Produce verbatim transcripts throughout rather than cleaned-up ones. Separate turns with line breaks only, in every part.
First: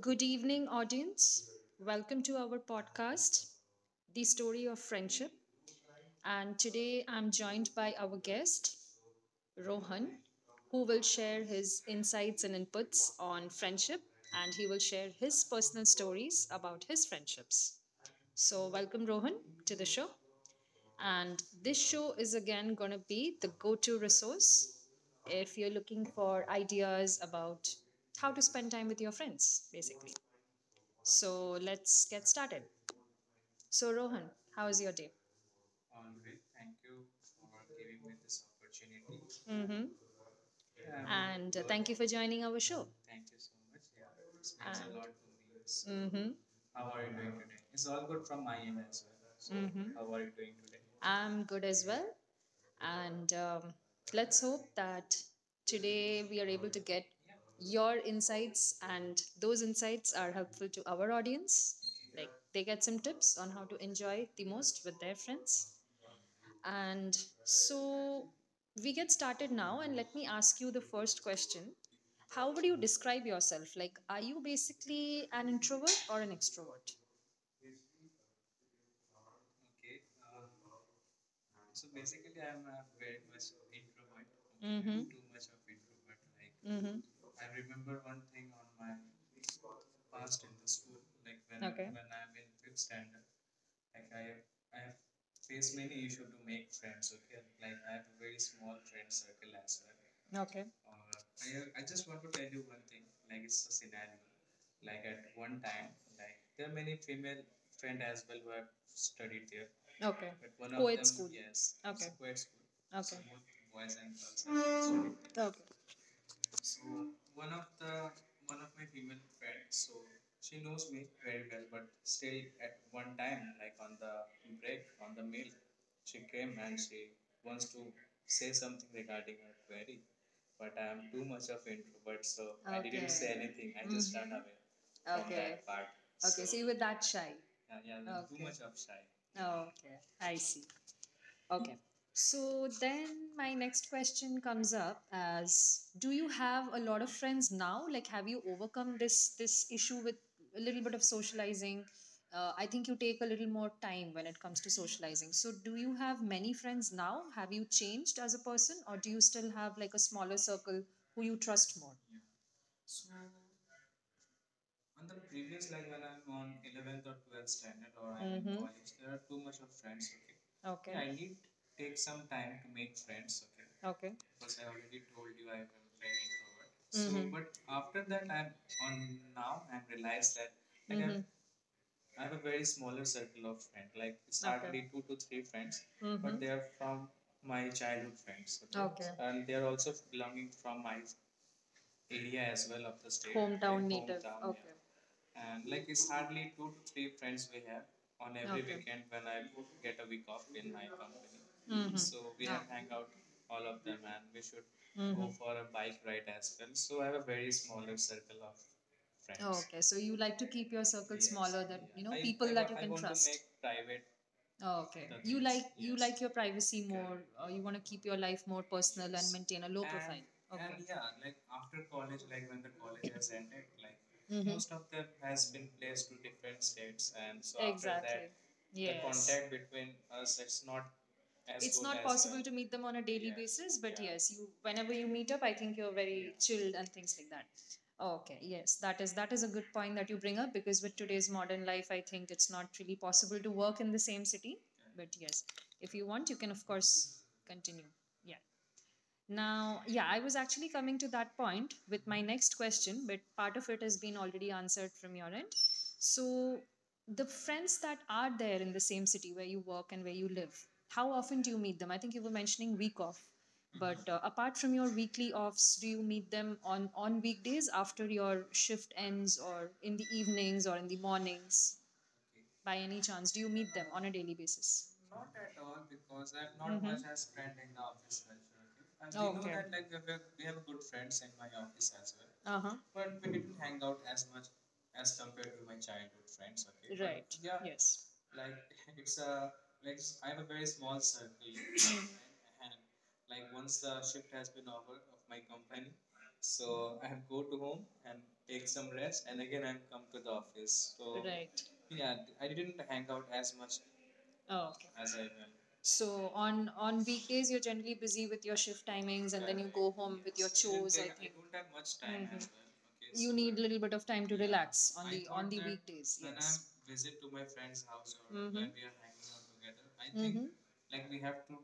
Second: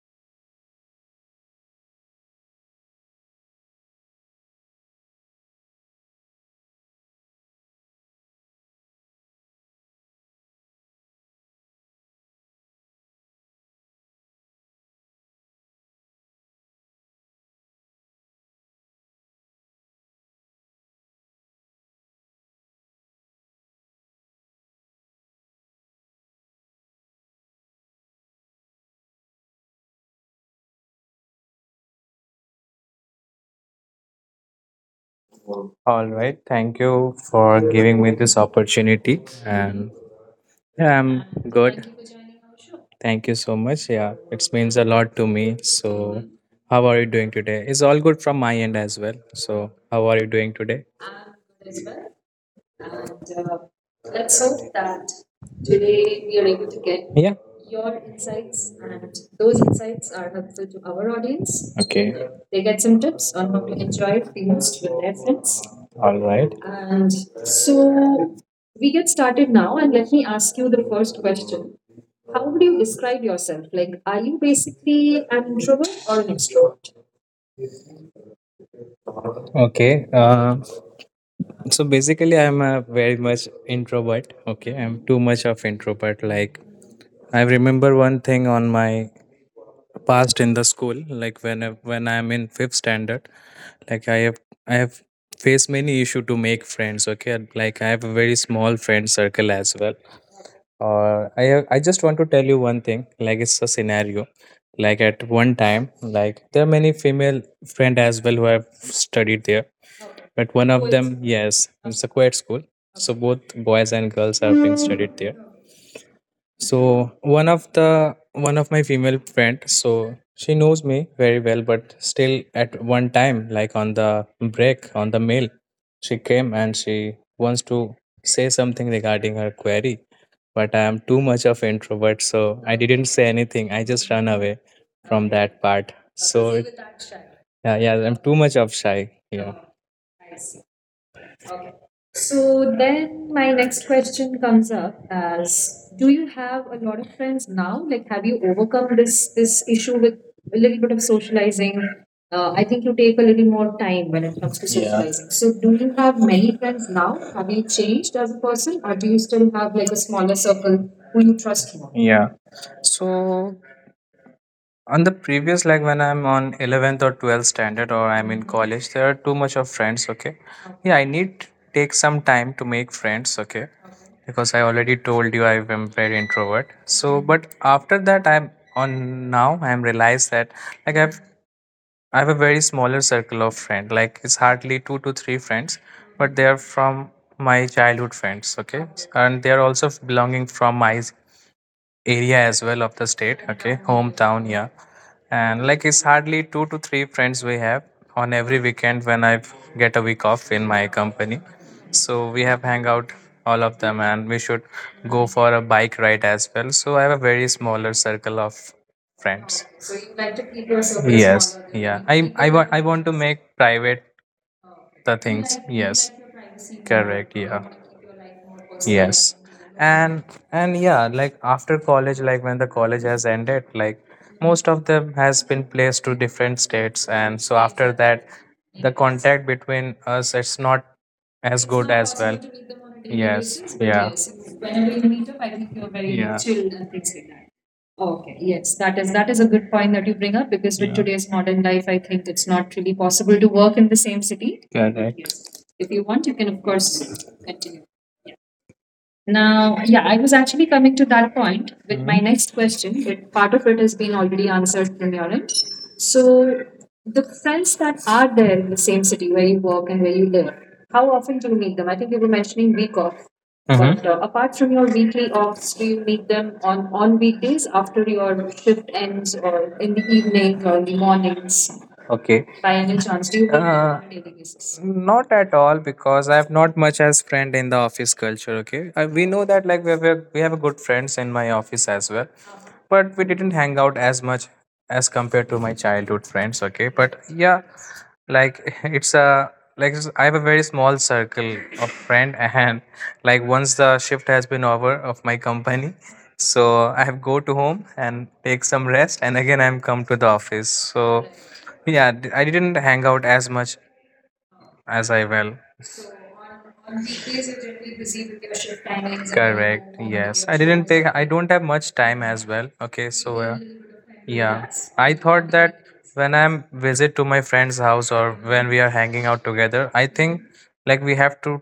Good evening, audience. Welcome to our podcast, The Story of Friendship. And today I'm joined by our guest, Rohan, who will share his insights and inputs on friendship and he will share his personal stories about his friendships. So, welcome, Rohan, to the show. And this show is again going to be the go to resource if you're looking for ideas about how to spend time with your friends, basically. So let's get started. So, Rohan, how was your day?
All right. Thank you for giving me this opportunity. And
Mm-hmm.
yeah, I'm
And uh,
good.
thank you for joining our show.
Thank you so much. Yeah, it means a lot to me. So,
Mm-hmm.
how are you doing today? It's all good from my end as well. So,
Mm-hmm.
how are you doing today?
I'm good as well. And um, let's hope that today we are able to get your insights, and those insights
Yeah.
are helpful to
Our
our
audience.
audience.
Okay.
Like
They
they
get
get
some
some
tips
tips on
on how
how
to
to
enjoy
enjoy
it the
the
most
most
with
with
their
their
friends.
friends.
All right. And
And So
so we
we
get
get
started
started
now,
now,
and
and
let
let
me
me
ask
ask you
you
the
the first
first question.
question. How
How
would
would you
you describe
describe
yourself?
yourself? Like,
Like,
are
are you
you
basically
basically
an
an
introvert
introvert or
or an
an
extrovert?
extrovert?
Okay. Uh, so
So basically,
basically,
I
I'm
am
a very
very
much
much introvert.
introvert. Okay. I'm
Mhm.
too much of introvert. Like
Mhm.
I remember one thing on my past in the school. Like when I-
Okay.
when
When
I'm
I'm
in
in
fifth
fifth standard.
standard, like i have i have faced many issue to make friends, okay. Like I have a very small friend circle as well,
Okay.
or I have, I just want to tell you one thing, like it's a scenario. Like at one time, like there are many female friend as well who have studied there.
Okay. But
But one
one of
of
Co-ed them,
them,
school.
yes,
Yes,
it's
it's
a
Okay.
quiet
quite
school,
school.
so
So Okay.
both
both
boys
boys and
and girls
girls
are
are
being
in
studied there.
school. Okay.
So one of the one of my female friend, so she knows me very well, but still at one time, like on the break on the mail, she came and she wants to say something regarding her query,
But
but I
I'm
am too
too much
much of introvert, so I
Okay.
didn't say
Okay.
anything. I
Mm-hmm.
just run away
From
from
Okay.
that
from Okay,
part.
so,
So
so you were
it-
that shy.
yeah, yeah,
Um,
I'm too
Okay.
much of shy.
Okay, I see. Okay. So
So
then
then
my
my
next
next
question
question
comes
comes up
up as
as,
do
do
you
you lot
have a lot of
of friends
friends now?
now?
Like,
Like,
have
have
you
you overcome
overcome this
this this
issue
issue
with
with a
a little
little bit
bit of
of
socializing?
socializing?
Uh,
Uh,
I
I think
think you
you take
take
a
a little
little
more
more
time
time
when
when
it
it
comes
comes to,
to
yeah,
socializing.
socializing.
So,
So, do
do
you
you
have
have many
many
friends
friends now?
now?
Have
Have you
you changed
changed as
as
a
a
person,
person,
or
or
do
do
you
you
still
still
have
have
like
like
a
a
smaller
smaller circle
circle who
who
you
you
trust
trust more?
more?
Yeah. So on the previous, like when I'm on eleventh or twelfth standard or I'm in
Mhm.
college, there are too much of friends, okay? Yeah, I
Okay.
need take some time to make friends, okay?
Okay.
Because I already told you I am very introvert. So, but after that, I'm on now, I'm realized that like
Mm-hmm.
I've I have a very smaller circle of friends. Like it's hardly two to three friends,
Hmm.
but they are from my childhood friends, okay? And they are also belonging from my area as well of the state country, hometown here. And like it's hardly two to three friends we have on every
Yeah.
weekend when I get a week off in my company.
Hmm.
So we have hang out all of them and we should
Go.
go for a
Hmm.
bike ride as well. So I have a very smaller circle of friends.
Okay. So
So,
you like
like,
to keep your circle.
yes, yeah. I I want I want to make private
Oh, okay.
the
You like
things,
you
yes,
like your privacy more. Correct.
correct,
Uh, you
yeah,
want to keep your life more personal and
yes.
maintain a low profile.
and
And
and
Okay.
yeah, like after college, like when the college has ended, like
Mhm.
most of them has been placed to different states, and so
Exactly.
after
Exactly.
that the
Yes.
contact between us it's not as
It's
good
not
as well,
possible to meet them on a daily basis,
yes,
but
yeah,
yes, you whenever you meet up, I think you're Yeah. very chilled and things like that.
yeah.
Oh, okay,
Okay,
yes,
yes, that
that is
is
that
that
is
is
a
a
good
good point
point that
that
you
you
bring
bring
up
up because
because
with,
with
yeah, today's
today's modern
modern
life,
life, I
I think
think
it's
it's
not
not
really
really
possible
possible
to
to
work
work
in
in
the
the
same
same city.
city. But
Correct. Yes.
yes,
If
if
you
you
want,
want, you
you
can
can of
of
course
course
continue.
continue. Yeah.
Now,
Now, yeah,
yeah, I
I
was
was actually
actually
coming
coming to
to that
that
point
point with
with
my,
my
mhm,
next
next
question,
question,
but
but
part
part
of
of
it
it
has
has
been
been
already
already
answered
answered
from
from
your
your
end.
end.
So,
So,
the
the
friends
friends
that
that
are
are
there
there
in
in the
the same
same
city
city where
you
you
work
work and
and where
where
you
you
live,
live,
how
how
often
often
do
do
you
you
meet
meet
them?
them?
I
I think
think
you
you were
were mentioning
mentioning
week
week off,
off, mhm,
but
but
uh,
uh,
apart
apart
from
from your
your
weekly
weekly
offs,
offs,
do
do
you
you meet
meet them
them on
on on
on
weekdays
weekdays
after
after
your
your
shift
shift
ends,
ends,
or
or in
in
the
the
evenings,
evening
or
or
in
in
the
the mornings?
mornings?
Okay. By
By
any
any
chance,
chance? Do
do you work with
you
them, Uh,
on
on
a
a daily
daily
basis?
basis?
Not at all, because I have not much as friend in the office culture. Okay, I, we know
Okay.
that like we have a, we have a good friends in my office as well,
Uh huh.
but we didn't hang out as much as compared to my childhood friends, okay, but yeah.
Yes.
Like it's a like it's- I have a very small circle of friend, and like once the shift has been over of my company, so I have go to home and take some rest and again I'm come to the office. So yeah, d- I didn't hang out as much
Oh,
as I
okay.
will
So on
on
on weekdays
weekdays.
you're
You're
generally
generally busy
busy with
with
your
your
shift
shift timings,
timings
and, correct, go home with, yes, your, I didn't take, so I don't have much time as well. Okay. So, uh,
little bit of time
yeah. I thought that
weekdays.
when I'm visit to my friend's house or when we are hanging out together, I think like we have to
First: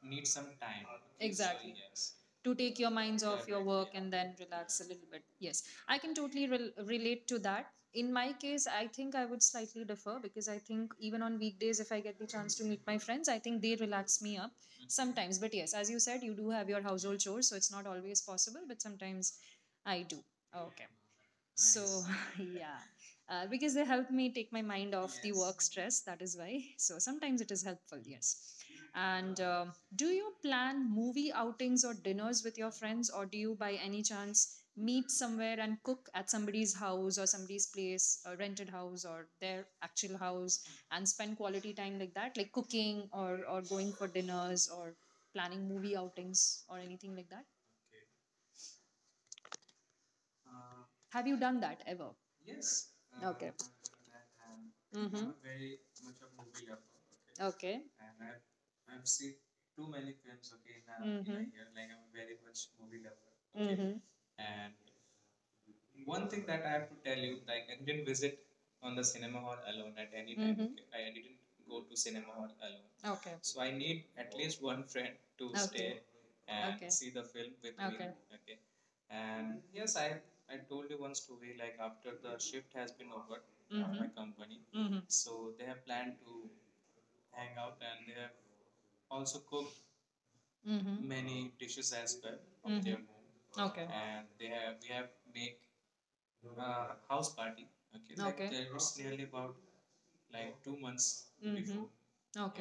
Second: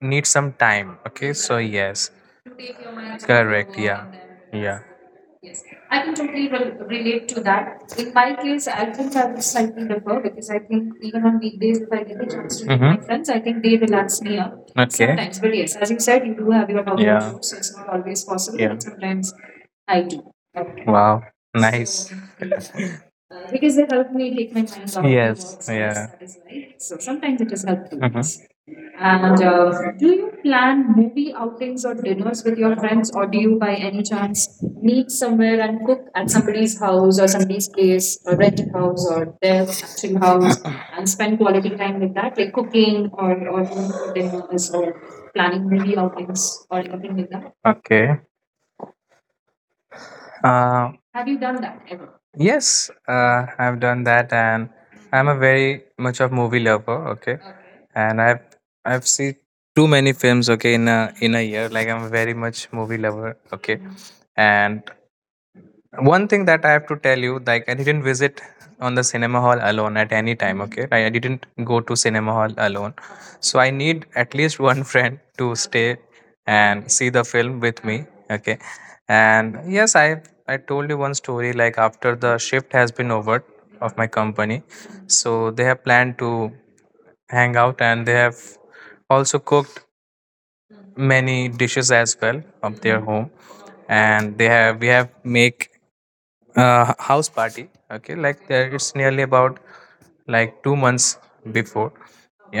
need some time. Okay. So,
Exactly.
exactly, yes.
So to take your minds off your
Correct.
work
Yeah.
and then relax
Yeah.
a little bit.
Yes,
Yes, I
I can
can
totally
totally rel
re- relate
relate to
to
that.
that. In
In my
my case,
case, I
I think
think
I
I
would
would slightly
slightly
differ
differ
because
because
I
I think
think even
even
on
on weekdays,
weekdays,
if
if I
I
get
get a
the chance
chance
to
to meet
meet
my,
my
mm-hmm, friends,
friends,
I
I think
think they
they
relax
relax
me
me up
up, okay, sometimes.
sometimes. But
But
yes,
yes, as
as
you
you said,
said,
you
you
do
do have
have your
your normal,
household
yeah,
chores,
hours.
so it's
It's
not
not
always
always possible,
possible,
yeah,
but
but sometimes
sometimes
I
I
do.
do.
Okay.
Okay.
Wow. So,
So,
nice. So,
yeah,
uh,
uh, because
because
they
they
help
help me
me take
take
my
my mind
mind
off the,
off the
yes,
work
work stress, yeah,
stress. That
that
is
is
why.
life.
So
So
sometimes
sometimes
it
it
is
is helpful.
helpful.
Mm-hmm. Yes.
Yes, and
And uh,
um,
do
do
you
you plan
plan
movie outings or
or dinners
dinners with
with
your
your
friends,
friends,
or
or
do
do
you
you
by
by
any
any chance
chance meet
meet
somewhere
somewhere
and
and cook
cook at
at
somebody's
somebody's
house
house
or
or
this
somebody's place,
place,
or rent a
rented house
house
or
or their
their actual
actual
house,
house,
and
and
spend
spend quality
quality time
time
like
with
that,
that,
like
like
cooking
cooking or
or, or
or
going for
doing
dinners
dinners or
or planning
planning
movie
movie outings
outings or
or
anything
anything
like
like
that?
that? Okay. Uh,
Have
Have
you
you
done
done
that
that
ever?
ever? Yes,
Uh,
uh,
Okay.
I've done that, and
Mm-hmm.
I'm a very much of movie lover. Okay,
Okay. Okay.
and I've I've seen too many films. Okay, in a in a
Hmm.
year, like I'm very much movie lover. Okay,
Mm-hmm.
and one thing that I have to tell you, like I didn't visit on the cinema hall alone at any time.
Mhm.
Okay, I, I didn't go to cinema hall alone,
Okay.
so I need at least one friend to stay and see the film with me.
Okay.
Okay, and yes, I I told you one story. Like after the shift has been over of my
Mhm.
company, so they
Mm-hmm.
have planned to hang out, and they have also cooked
Mm-hmm.
many dishes as well of their
Mhm.
home,
Okay.
and they have we have make a house party, okay. Like there it's nearly about like 2 months
Mhm.
before,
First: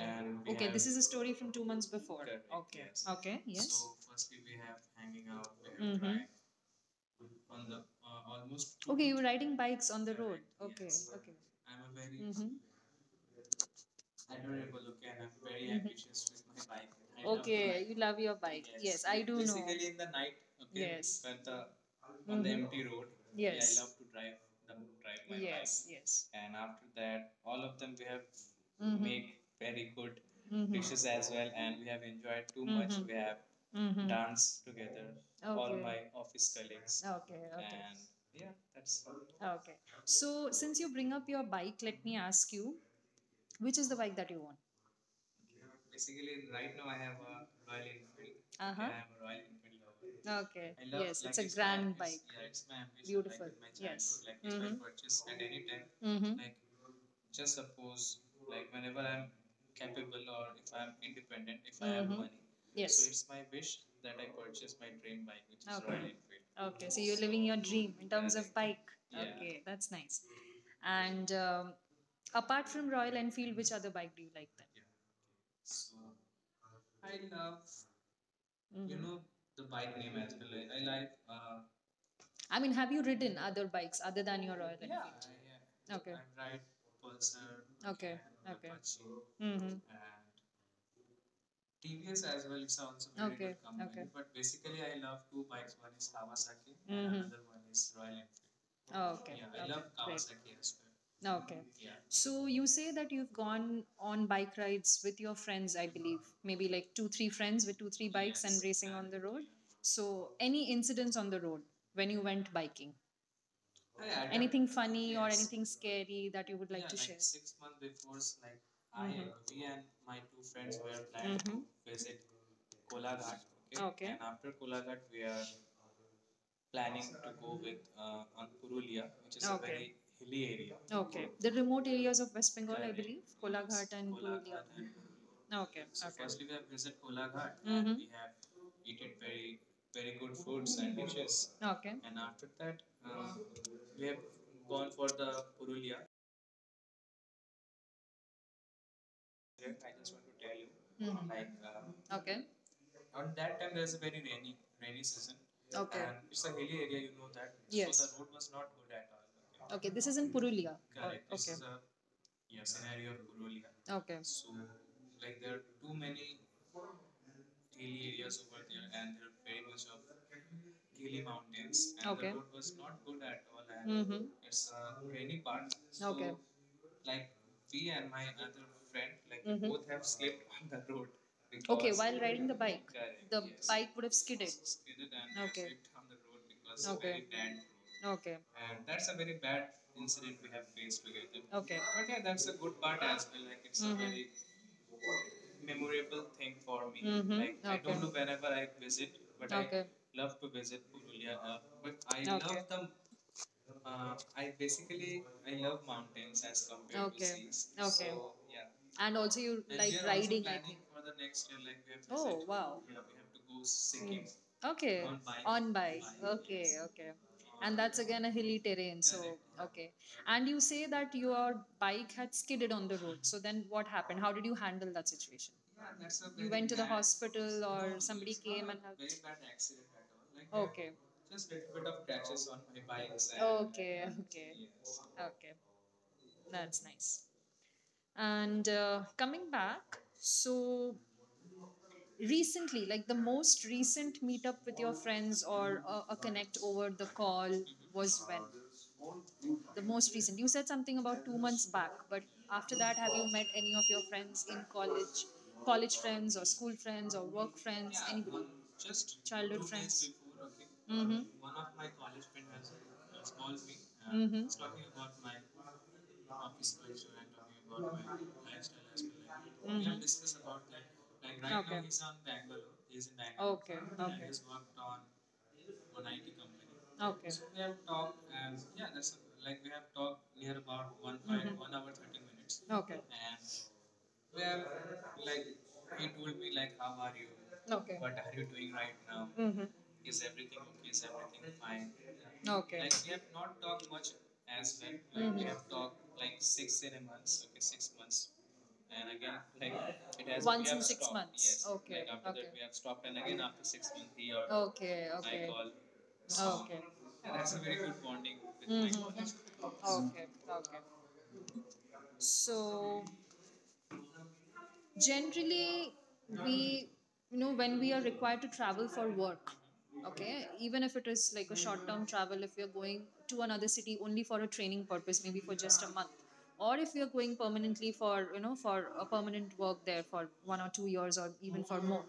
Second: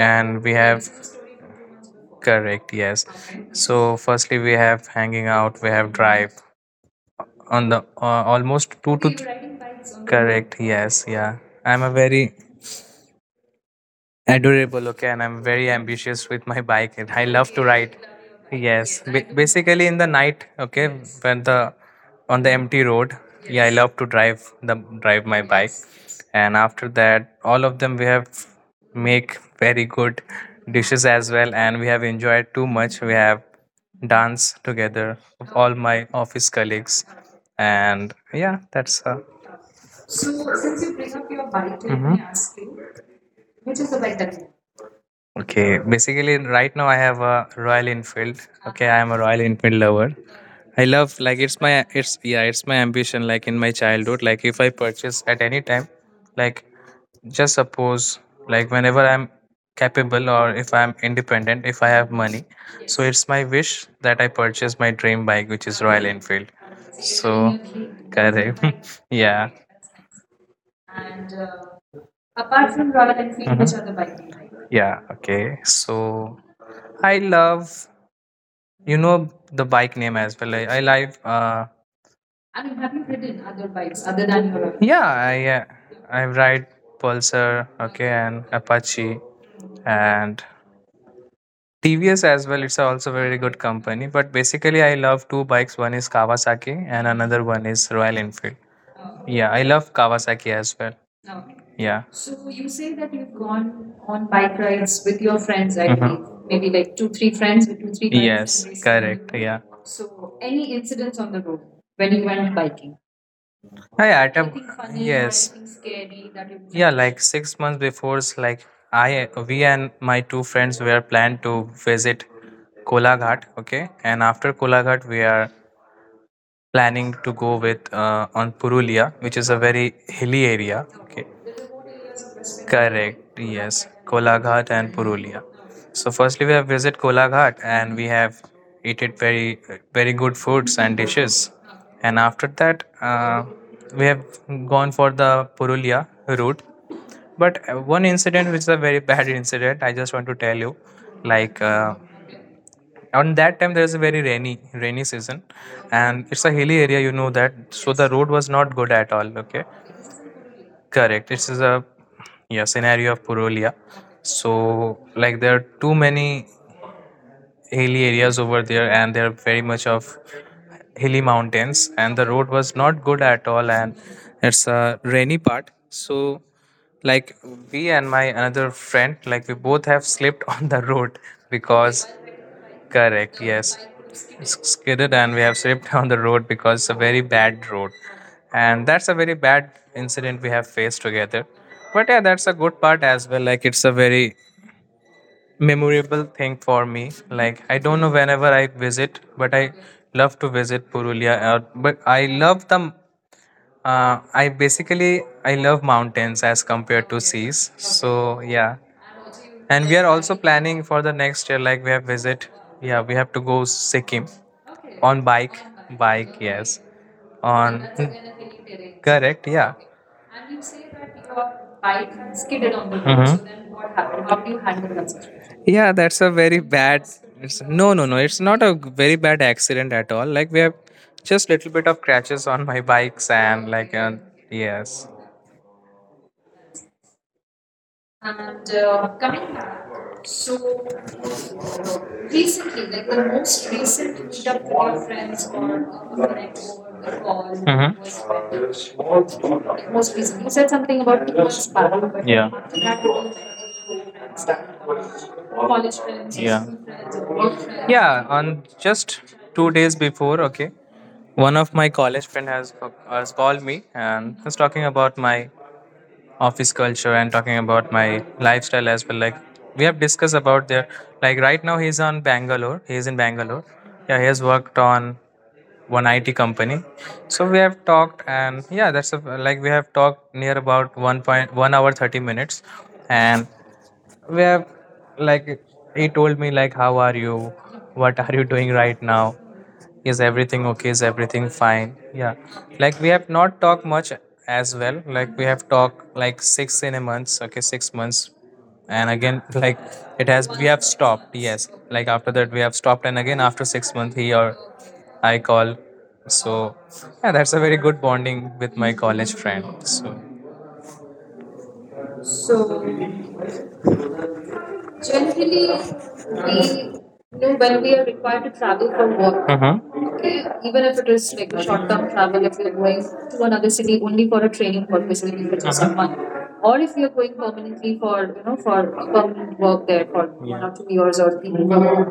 and we have,
Is a story from two months before.
correct, yes.
Okay.
So firstly we have hanging out, we have
Mhm.
drive on the, uh, almost two to
Three
th-
riding bikes.
correct, yes, yeah. I'm a very adorable, okay, and I'm very ambitious with my bike, and I love to
You
ride.
love your
Yes, ba- basically in the night, okay, when the,
on
on the empty road, yeah, I love to drive the drive my bike,
yes
and after that, all of them we have make very good
Mm-hmm.
dishes as well, and we have enjoyed too
Mhm.
much. We have danced
Mm-hmm.
together with all my office colleagues,
Okay.
and yeah, that's uh,
Okay.
So
So since
since
you
you bring
bring up your
your
bike,
bike to,
let
mhm,
me ask
India,
you, which
which
is
is
the
the
bike
bike
that
that,
you want?
okay, basically right now I have a Royal Enfield.
Uh.
Okay, I am a Royal Enfield lover.
Okay.
I love like it's my it's, yeah, it's my ambition, like in my childhood. Like if I
Mhm.
purchase at any
Time.
time,
Mm-hmm.
like just suppose, like whenever I'm capable, or if I'm independent, if I have money,
Mhm.
so it's
So
my wish that I purchase my dream bike, which is Royal
Okay.
Enfield.
Okay, so you're living your
So
dream in terms yeah. of bike.
correct. Yeah.
Okay, that's nice. And um, apart from
Apart from
Royal
Royal
Enfield, which
Enfield,
other
which are the,
bike
mhm, other
do you
bike
like
you
then?
like? Yeah, okay. So I love, you
Mhm.
know, the bike name as well. I, I like, uh,
I
I
mean,
mean,
have you
have you
ridden
ridden
other
other
bikes
bikes
other
other
than your
than
Royal
your own? Yeah,
Enfield?
I, uh,
Okay.
I ride Pulsar, okay,
Okay,
and
okay.
Apache
Mm-hmm.
and T V S as well. It's also very
Okay,
good company. But
okay.
basically, I love two bikes. One is Kawasaki and another
Mhm.
one is Royal Enfield.
Oh, okay.
Yeah, I love Kawasaki as well.
Okay. Yeah.
Yeah.
So
You
you say
say
that
that
you've
you've
gone
gone
on
bike
bike
rides
rides
with
with your
your
friends,
friends, I,
I
mhm,
believe.
believe. Maybe
Maybe
like
like
two,
two, three
three friends
friends with
with two,
two,
three
three
bikes.
bikes and Yes.
Yes,
racing on the
correct.
road.
Yeah. So
So any incidents on the road when
when
you
you
went
went
biking?
biking.
Oh,
I
yeah, I def-
at a,
anything funny or Yes.
yes,
anything scary that you would like
yeah, like six months before, it's like
Yeah,
I, we
to?
and my two friends were planned
Mm-hmm.
to visit Kolaghat. Okay,
Okay.
and after
Kolaghat.
Kolaghat, we are planning to go with uh, on
Okay.
Purulia, which is a very
Okay.
hilly area.
Okay. The remote areas of West Bengal, I believe.
Correct, yes.
Kolaghat and Purulia.
Kolaghat and Purulia.
Okay.
So firstly we have visit Kolaghat and we have eaten very very good foods and dishes.
Okay.
And after that, uh, we have gone for the Purulia route. But uh, one incident which is a very bad incident I just want to tell you like uh,
Okay.
on that time there is a very rainy rainy season, and it's a hilly area, you know that, so the road was not good at all. Okay.
Okay. This is in Purulia.
Correct. It's a, yeah, scenario of Purulia.
Okay.
So like there are too many hilly areas over there, and there are very much of hilly mountains, and the road was not good at all, and
Mhm.
it's a rainy part. So like we and my another friend, like we both have slipped on the road because
Riding the
correct, yes,
would have
skidded, and we have slipped on the road because it's a very bad road,
okay,
and that's a very bad incident we have faced together. But yeah, that's a good part as well. Like it's a
Mhm.
very memorable thing for me.
Mhm, okay.
Like I don't know, whenever I visit, but I love to visit Purulia. Uh, but I love the, uh, I basically, I love mountains as compared to seas, so yeah.
And also you
And we
like
are also planning for the next year. Like we have visit, yeah, we have to go Sikkim
Okay.
on bike. Bike,
okay.
yes. On
Again a hilly terrain,
correct, yeah,
okay. And you say that your
bike
bike had
skidded
skidded
on the
on
road.
the
Mhm.
road.
So
So
then,
then
what
what
happened?
happened?
How
How
do
did
you
you
handle
handle
that
that
situation?
situation?
Yeah, that's a very bad. No, no, no. It's not a very bad accident at all. Like we have just little bit of crashes on my bikes, and like uh, yes.
Okay. That's nice.
And
And uh,
uh, coming
Coming
back,
back,
so
so
the
recently, like the most
most recent
recent
meetup
meetup
with
with your
your friends
friends
or
or a,
a
a
connect
connect over
over the
the
call.
call
Mhm.
was when?
Was when? Like
The
most
most
recent.
recent.
You
You
said
said
something
something
about
about
two
two
months
months back,
back, but
but
yeah, after
after that,
that, do
have
you
you met any of your
met
friends in
with
college?
your
College
friends,
friends
and,
or
uh,
school friends
yeah.
or work friends? Yeah,
Yeah,
anybody? Um,
on just
Just childhood two
two days
friends? Days
before,
before, okay.
okay,
Mm-hmm.
one
One of
of
my
my college
college friends
friend has,
has
has
uh, called
called
me.
me
Uh,
and
Mm-hmm. He's
was talking
talking about
about
my
my office
office culture
culture
and
and talking
talking
about
about
my
my lifestyle.
lifestyle as well. Like we have
Mhm.
discussed about their, like right now he's on Bangalore. He's in Bangalore. Yeah, he has worked on one I T company.
Okay.
So we have talked, and yeah, that's a, like we have talked near about one point one hour thirty minutes,
Okay.
and we have, like he told me, like how are you?
Okay.
What are you doing right now?
Mm-hmm.
Is everything okay? Is everything fine? Yeah.
Okay.
Like we have not talked much as well. Like we have
Mhm.
talked like six in a month, okay, six months. And again, like it has, we
Once
have stopped, yes. Like after that we have stopped, and again after six months, he or
okay.
I
I
call. So yeah, that's a very
yeah,
good bonding with my
Mhm.
college friend. So.
Okay.
So
So
generally,
generally we
we,
you
you
know
know, when
when
we
we are
are
required
required
to
to
travel
travel
for
for work,
work,
mm-hmm, okay,
okay, even
even
if
if
it
it is
is like
like
a
a
short term
short-term
travel,
travel,
if
if you're
you're
going
going to
to
another
another
city
city
only
only for
for a
a
training
training purpose,
purpose, maybe
maybe
for
for just
just
a
a
month,
month,
or
or if
if you're
you're
going
going permanently
permanently for,
for you
you
know
know,
for
for
a
a permanent
permanent
work
work
there
there
for
for
one,
one
yeah,
or
or two
two
years
years
or
or
three,
even for more,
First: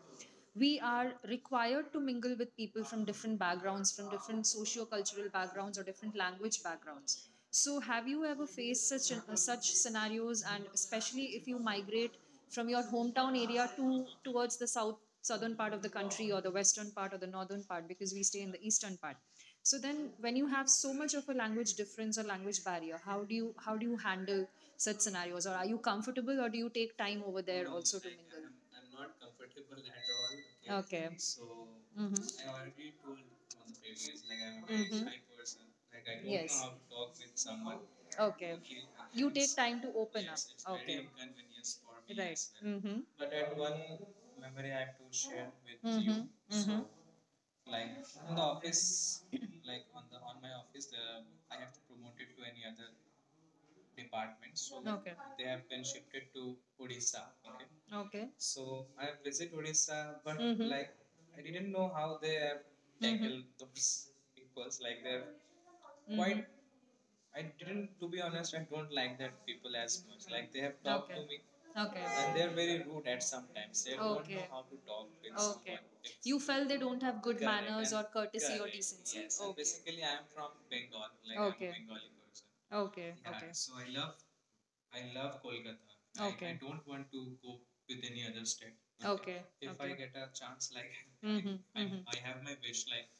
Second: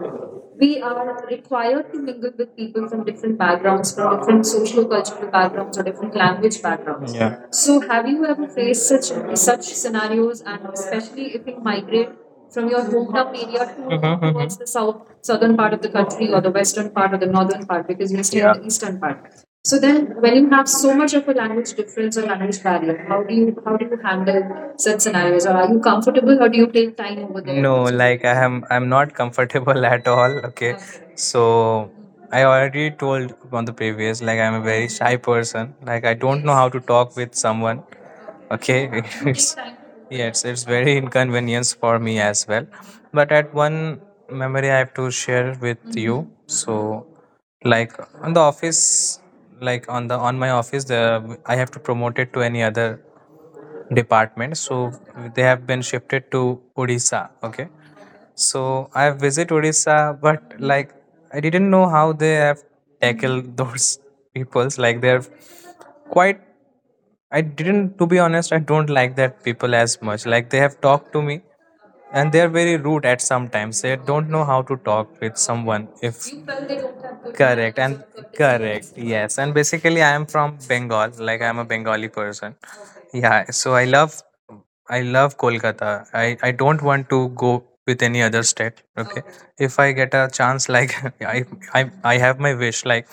we
we are
are
required
required
to
to mingle
mingle with
with
people
people from
from different
different
backgrounds,
backgrounds,
from
from
different
different social
socio-cultural
cultural
backgrounds
backgrounds
or
or
different
different
language
language backgrounds.
backgrounds,
Yeah.
so,
So,
have
have
you
you
ever
ever faced
faced
such
such uh,
such
such scenarios,
scenarios,
and
and
especially
especially
if
if
you
you
migrate
migrate
from
from
your
your hometown
hometown
area
area
to, mhm,
to
mhm,
towards
towards
the
the
south
south?
southern
Southern
part
part
of
of
the
the country
country
or
or the
the western
western part
part
or
or
the
the
northern
northern
part,
part
because
because
we
we stay,
stay in
yeah,
the
in the
eastern
eastern
part.
part. So
So
then,
then, when
when
you
you have
have so
so
much
much
of
of
a
a language
language difference
difference or
or
language
language
barrier,
barrier,
how
how do
do you
you
how
how do
do
you
you handle
handle such
such scenarios?
scenarios, or
Or
are
are
you
you
comfortable,
comfortable,
or
or
do
do you
you
take
take
time
time over
over there?
there
No,
also?
like I am I'm not comfortable at all. Okay.
Okay.
So
Mm-hmm.
I already told on the previous, like I'm a very
Mm-hmm.
shy person. Like I don't know
Yes.
how to talk with
Someone.
someone.
Okay.
Okay.
You take time to open up.
Yes, it's very
Okay.
inconvenience for me as well.
Mm-hmm.
But at one memory I have to share with
Mhm,
you.
mhm.
So like on the office, like on the, on my office, the I have to promote it to any other department. So
Okay.
they have been shifted to Odisha, okay?
Okay.
So I have visit Odisha, but
Mhm.
like I didn't know how they have tackle those peoples. Like they're quite,
Mhm.
I didn't, to be honest, I don't like that people as much. Like they have talked to me,
Okay.
and they're very rude at sometimes. They don't know how to talk with someone. If
Felt they don't have
correct and correct, yes. And basically, I am from Bengal. Like I'm a Bengali person,
Okay.
yeah, so I love, I love Kolkata. I I don't want to go with any other state. Okay, okay. If I get a chance, like I I I have my wish. Like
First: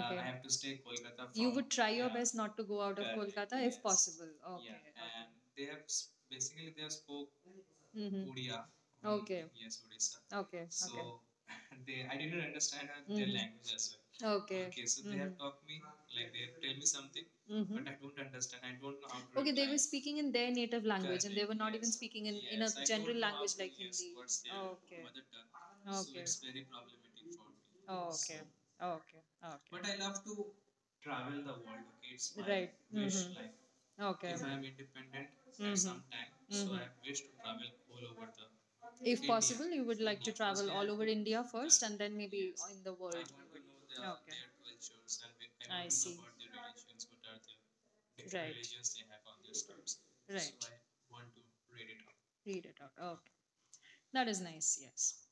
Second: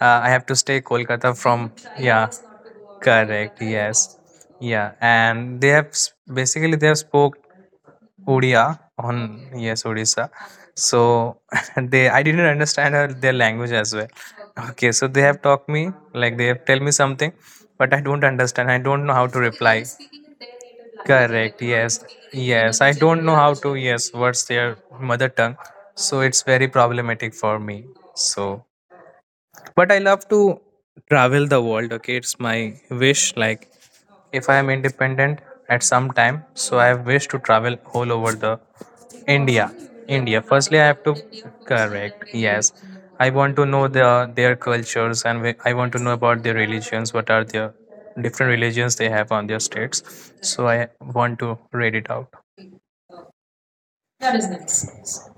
uh, I have to stay Kolkata from, yeah.
not to go out
Correct. Yes. Yeah,
Yeah.
and they have s- basically they have spoke
Okay.
Odia
Hmm.
on, yes, Odisha.
Okay.
So they, I didn't understand her, their language as well.
Okay.
Okay, so they have talked me, like they have tell me something,
Hmm.
but I don't understand. I don't know how to reply.
Speaking in their native
Correct. Yes. Yes. I don't know how to. Yes. What's their
tongue?
mother tongue? So it's very problematic for me.
Oh, So-
So
Okay.
but I love
Okay.
to travel the world, okay? It's my
Mhm.
wish. Like, if I am
Like
independent at
Mhm.
some time, so
Mhm.
I have wish to travel all over the
If India.
India.
Possible, you would like to
India.
travel
Firstly, I
all
have
over
to,
India first and then
correct.
maybe
Yes,
in the
I
world.
want to know the,
Okay.
their cultures, and wh- I want
I
to know
see.
about their religions. What are their different
Right.
religions they have on their states? So
Right.
I want to read it out.
Read it out. Okay. That
That
is
is
nice. Yes.
nice.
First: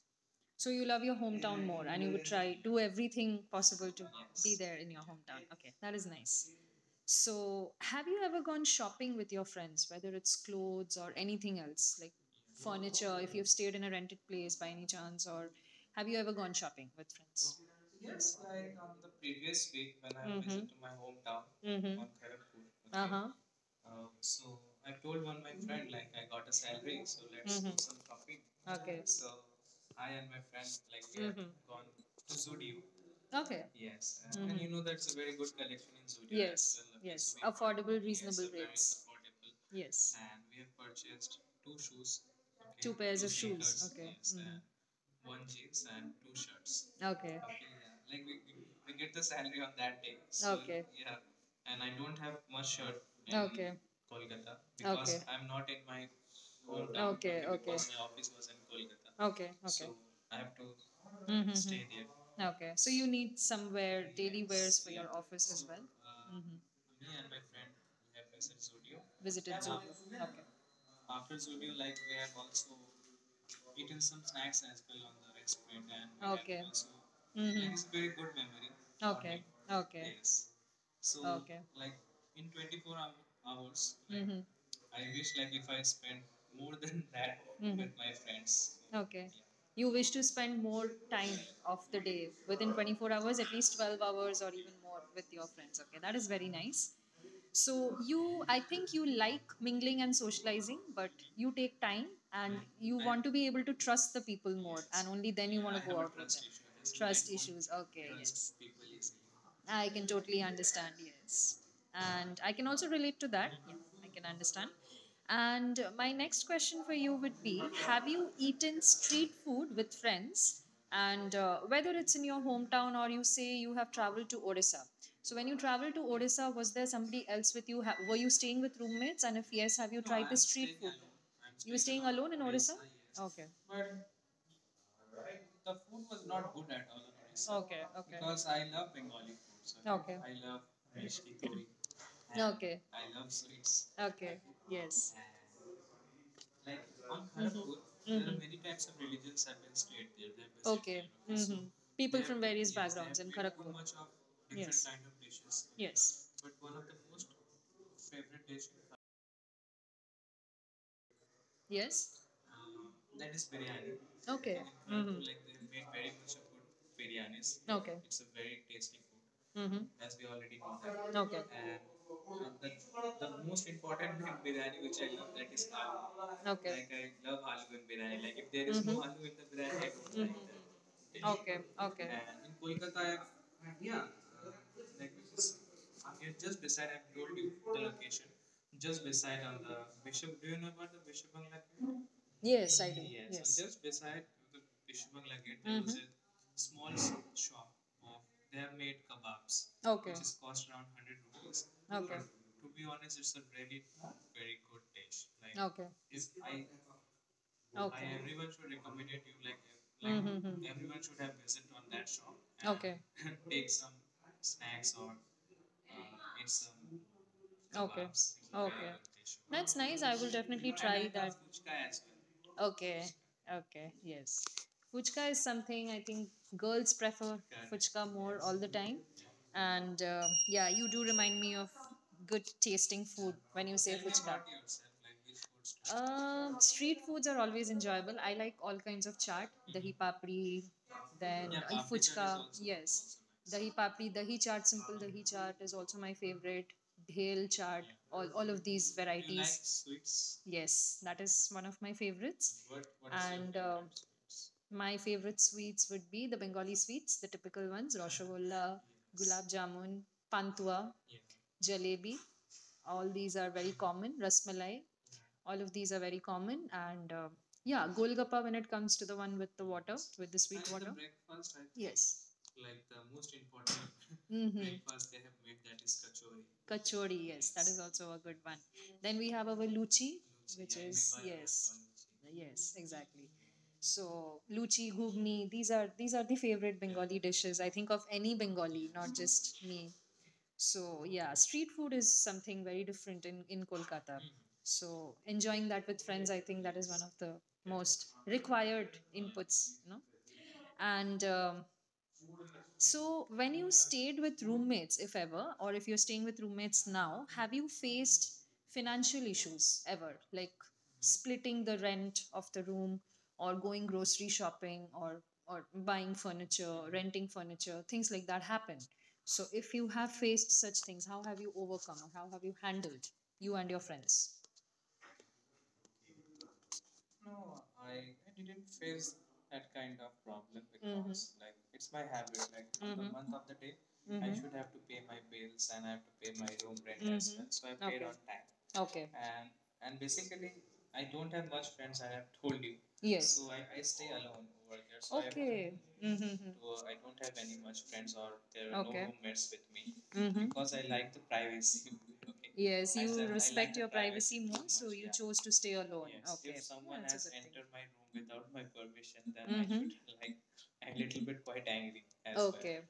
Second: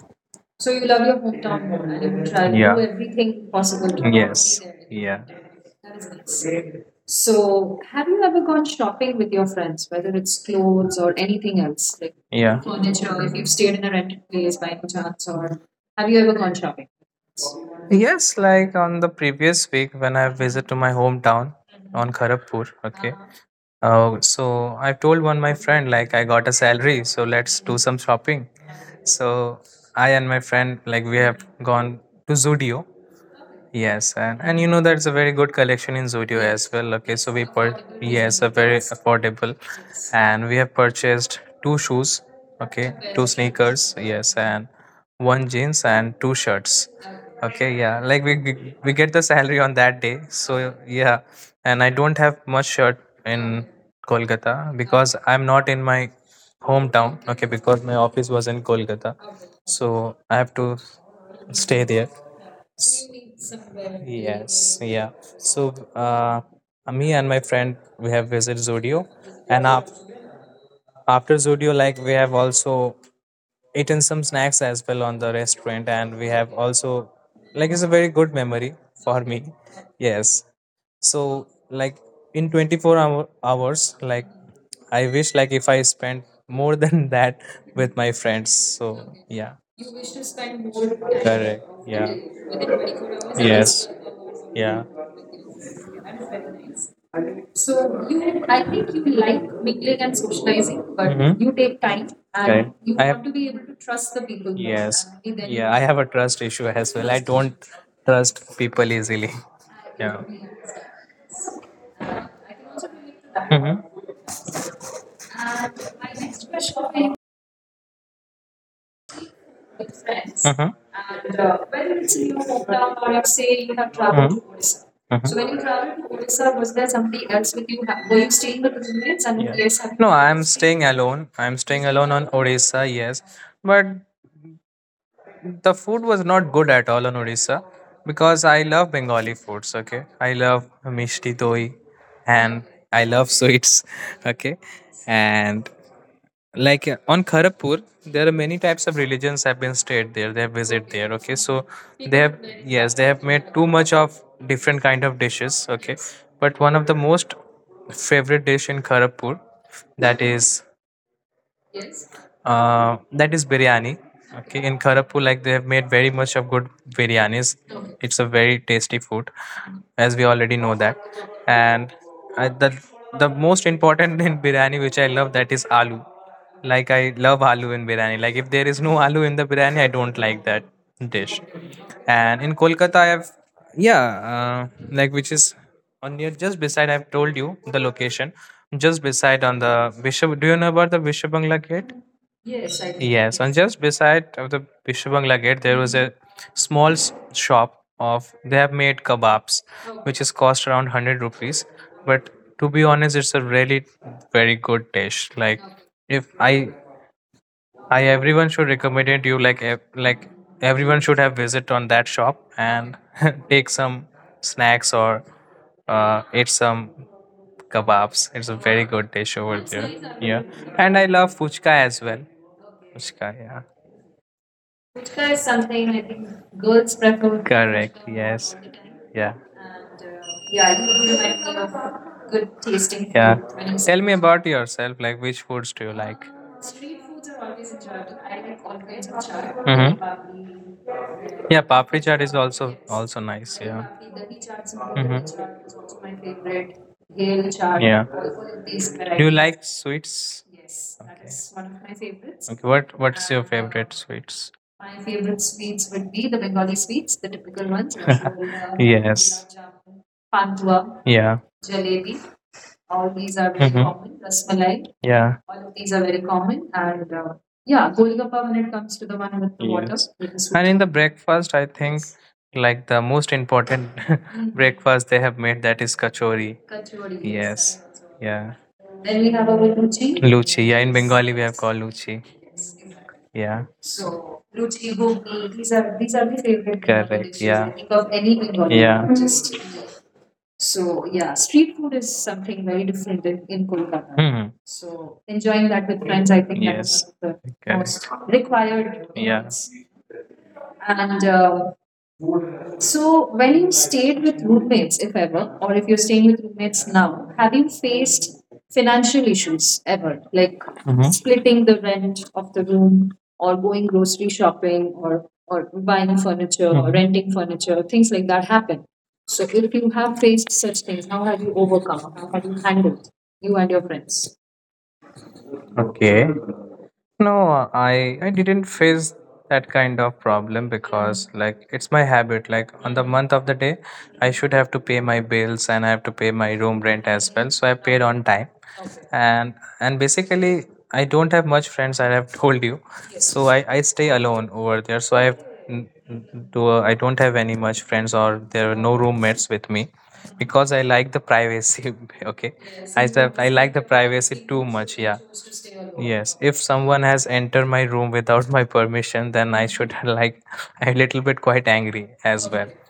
So
So
you
you
love
love
your
your
hometown
hometown more,
more and you
and
would
you try to,
try
yeah,
do
do, yeah, everything
everything
possible
possible to
to,
be
yes, be
there in
there.
your
Yeah.
hometown. Okay. That is nice.
Same. So,
So, have
have you
you
ever
ever
gone
gone shopping
shopping with
with your
your friends,
friends,
whether
whether it's
it's
clothes
clothes
or
or
anything
anything else,
else, like
like, yeah,
furniture,
furniture,
if
if
you've
you've
stayed
stayed
in
in
a
a
rented
rented
place
place
by
by
any
any
chance,
chance, or
or have
have
you
you
ever
ever
gone
gone
shopping
shopping?
with friends?
Yes, like on the previous week when I visited to my
Mm-hmm.
hometown
Mm-hmm.
on Kharagpur. Okay.
Uh-huh. Uh,
Uh, so I
told
told
one
one
my
my
friend,
friend, like I got a
I'll bring,
salary,
so
so
let's.
let's do some
Mm-hmm.
shopping.
Okay. So
So
I
I
and
and my
my
friend, like we
Mhm.
have gone to Zudio.
Okay.
Yes,
Yes.
and
And Mhm.
and you
you know
know that's
that's
a
a
very
very good.
good collection in Zudio as
Yes.
well. Okay, so
Yes.
we per,
Affordable,
yes, they're
reasonable
very
rate.
affordable,
Yes.
and we have purchased two shoes. Okay,
Two pairs of shoes.
sneakers.
Okay.
Yes, and one jeans and two shirts.
Okay. Okay.
Okay, yeah, like we g- we get the salary on that day. So yeah, and I don't have much shirt in Kolkata because I'm not in my hometown. Okay, because my office was in Kolkata,
Okay. Okay.
so I have to
Mhm,
stay there.
mhm. Okay. So you need somewhere
Yes, yeah.
office
So
Mm-hmm.
uh, me and my friend, we have visited Zodio, and
zone.
af after Zodio, like we have also eaten some snacks as well on the restaurant, and we have
Okay.
also, like
Mm-hmm.
it's a very good memory
Me.
for me.
Okay.
Yes. So like in twenty-four hour, hours, like
Mm-hmm.
I wish like if I spent more than that
Mhm.
with my friends. So
Okay.
yeah,
You wish to spend more time
correct,
of the
yeah,
day within twenty-four hours, at least
yes,
twelve hours or even
yeah.
more with your friends. Okay, that is very nice.
So
So you,
you,
I
I
think
think
you
you like
like
mingling
mingling and
and
socializing,
socializing,
but
but mhm,
you
you take
take
time,
time
and
and
okay, you,
you
I have
want
want
to
to be
be able
able
to
to
trust
trust
the
the people,
people
first,
more,
yes,
and only
and then,
then you
yeah, I
want to go
have a
out with
trust
them.
issue as well. I
Trust issues,
don't
okay.
trust people easily.
I can totally understand, yes. And I can also relate to that.
Mm-hmm.
Yeah, I can understand. And uh, my next question for you
Shopping.
would be have you eaten street food with friends?
Hmm.
And
And, uh,
uh, Whether
whether it's
it's in
in
your
your hometown
hometown or
or
you
if say
say you
you have
have traveled
traveled.
to Odisha.
Mm-hmm.
So,
So
when
when
you
you
traveled
traveled
to
to Odisha,
Odisha,
was
was there
there
somebody
somebody else
else
with
with
you?
you? Ha-
Ha-
were
Were
you
you
staying
staying with
with roommates?
roommates?
And
And
if
if, yeah,
yes,
yes,
have
have
you
you, no,
tried the
I'm
street
staying
food?
alone. I'm
You were
staying
staying
alone on
alone in Odisha?
Odisha, yes.
Okay.
But the food was not good at all on Odisha, because I love Bengali foods. Okay,
Okay, okay.
I love mishti
Okay.
doi,
Okay.
and
Okay.
I love sweets.
Okay.
Okay,
Yes.
and like uh, on
Mm-hmm.
Kharagpur, there are many
Mm-hmm.
types of religions have been stayed there. They have visited
Okay.
there. Okay, so
Mm-hmm.
they
People
have,
from various
yes, they
backgrounds
have
in
made too
Kharagpur.
much of different kind of dishes. Okay,
Yes.
but one of the most favorite dish in Kharagpur, that is
Yes.
uh, that is biryani.
Okay.
Okay, in
Mm-hmm.
Kharagpur, like they have made very much of good
Okay.
biryanis.
Mm-hmm. Okay.
It's a
Okay.
very tasty food,
Mhm.
as we already know that.
Mhm. Okay.
And I, the the most important in biryani which I love, that is aloo. Like I love aloo in biryani. Like if there is no aloo in the biryani, I don't like that dish.
Okay.
And in Kolkata, I have, yeah, uh, like which is on near just beside. I've told you the location, just beside on the Bishop. Do you know about the Bishop Bangla Gate?
Yes, I do. Mhm.
Yes, and just beside of the Vishwa Bangla Gate, there was a small s- shop of they have made kebabs,
Okay.
which is cost around one hundred rupees.
Okay.
But to be honest, it's a really very good dish. Like
Okay.
if I, I,
Okay.
everyone should recommend it you. Like ev- like
Mm-hmm.
everyone should have visit on that shop
Okay.
and take some snacks, or uh, eat some
Okay.
kebabs. It's a
Okay.
very good dish
That's
over
nice.
there.
I will
Yeah,
definitely try
and I
that.
love fuchka as well.
Okay.
Fuchka, yeah.
Okay. Yes. Puchka
Puchka
is
is
something
something
I
I think
think girls
girls
prefer
prefer. Correct.
puchka more
Yes.
all the time.
Yeah.
And uh, Yeah,
Yeah,
you
you
do remind
remind
me
me
of
of
good
good
tasting
tasting, yeah,
food
food
when
when
you
you say,
say
tell
food.
me about yourself. Like, which foods do you like?
Um, street foods are always enjoyable. I like all kinds of chaat,
Chaat.
dahi
Mm-hmm.
papri, then
Yeah,
uh,
papri chaat
fuchka.
is also, yes,
Yes,
also nice.
dahi papdi, dahi chaat, simple dahi chaat
Mm-hmm.
is also my favorite.
Favorite hail
Dhel
chaat.
chaat,
Yeah.
all, all
All
of
of these,
these
do you, varieties, like
varieties.
sweets?
Yes,
It's,
that is one of my favorites.
okay. What What's your
And uh,
favorite sweets?
My favorite
Favorite
sweets
sweets
would
would
be
be the
the
Bengali
Bengali
sweets,
sweets, the
the typical
typical
ones,
ones,
which, uh,
Roshogolla,
yes.
Gulab Jamun, Pantua,
Pantua, yeah,
Jalebi.
jalebi, all
All
these
these
are
are
very,
very
mhm, common.
common.
Rasmalai,
Rasmalai,
yeah, all
all
of
of these
these
are
are very
very
common.
common. And
And
uh,
uh, yeah,
Yeah,
Golgappa
Golgappa when
when it
it
comes
comes to
to
the
the one
one
with
with the
the water.
water,
Yes.
with
With
the
the soup. And
sweet.
in the breakfast, I think, yes,
Yes.
like the most important mhm
Mm-hmm.
breakfast they have made, that is kachori.
Kachori,
Yes.
yes, that is
Yes.
also a good
Yeah.
one. Then
Then
we
we
have
have
our
our Luchi.
luchi.
Luchi. Yeah, in, yes, Bengali we have
Yes,
called luchi. Yes.
yes, exactly.
Yeah. So
So luchi,
Luchi, Ghugni,
ghugni, these
these are
are
these
these are
are
the
the favorite
favorite
Bengali,
Bengali
correct, dishes, I,
dishes. I
yeah,
think
think
of
of
any
any Bengali.
Bengali
Yeah. Not just
me.
so
So
yeah,
yeah, street
street
food
food
is
is something
something
very
very
different
different
in,
in
in
in
Kolkata.
Kolkata.
Hmm.
So
So enjoying
enjoying
that
that
with
with
friends,
friends, I
I think,
think that is
yes,
one
that is,
of
yes, one
the
of the, correct,
most
most
required
required, yeah,
inputs,
things.
you know. And
And
um,
um,
So
so,
when
when
you
you
stayed
stayed with
with
roommates,
roommates,
if
if ever,
ever,
or
or if
if you're
you're
staying
staying
with
with
roommates
roommates
now,
now,
have
have you
you faced
faced
financial
financial issues
issues
ever,
ever, like
like, mhm,
splitting
splitting
the
the rent
rent of
of
the
the
room
room,
or
or
going
going
grocery
grocery
shopping
shopping,
or
or or
or buying
buying furniture, or,
furniture,
mhm,
renting
renting furniture,
furniture, things
things
like
like
that
that happen.
happen.
So,
So if
if
you
you
have
have faced
faced such
such
things,
things,
how
how
have
have
you
you
overcome or
overcome?
how
How
have
have you
you handled
handled you
you and
and
your
your
friends?
friends? Okay. No, I I didn't face that kind of problem because like it's
Mm-hmm.
my habit. Like on
Mm-hmm.
the
Mhm.
month of the day,
Mm-hmm.
I should have to pay
Mhm.
my bills and I have to pay my room rent
Mm-hmm.
as well. So I
Mhm. Okay.
paid
Time.
on time,
Okay.
and and basically I don't have much friends. I have told you, so I I stay alone over there. So I have n-
Mm-hmm.
n- do I don't have any much friends or there are no roommates with me
Mm-hmm.
because I like the privacy. Okay,
Yes,
I said I like the privacy too much.
chose
Yeah.
to stay alone.
Yes, if someone has entered my room without my permission, then I should like a little bit quite angry as well.
Okay.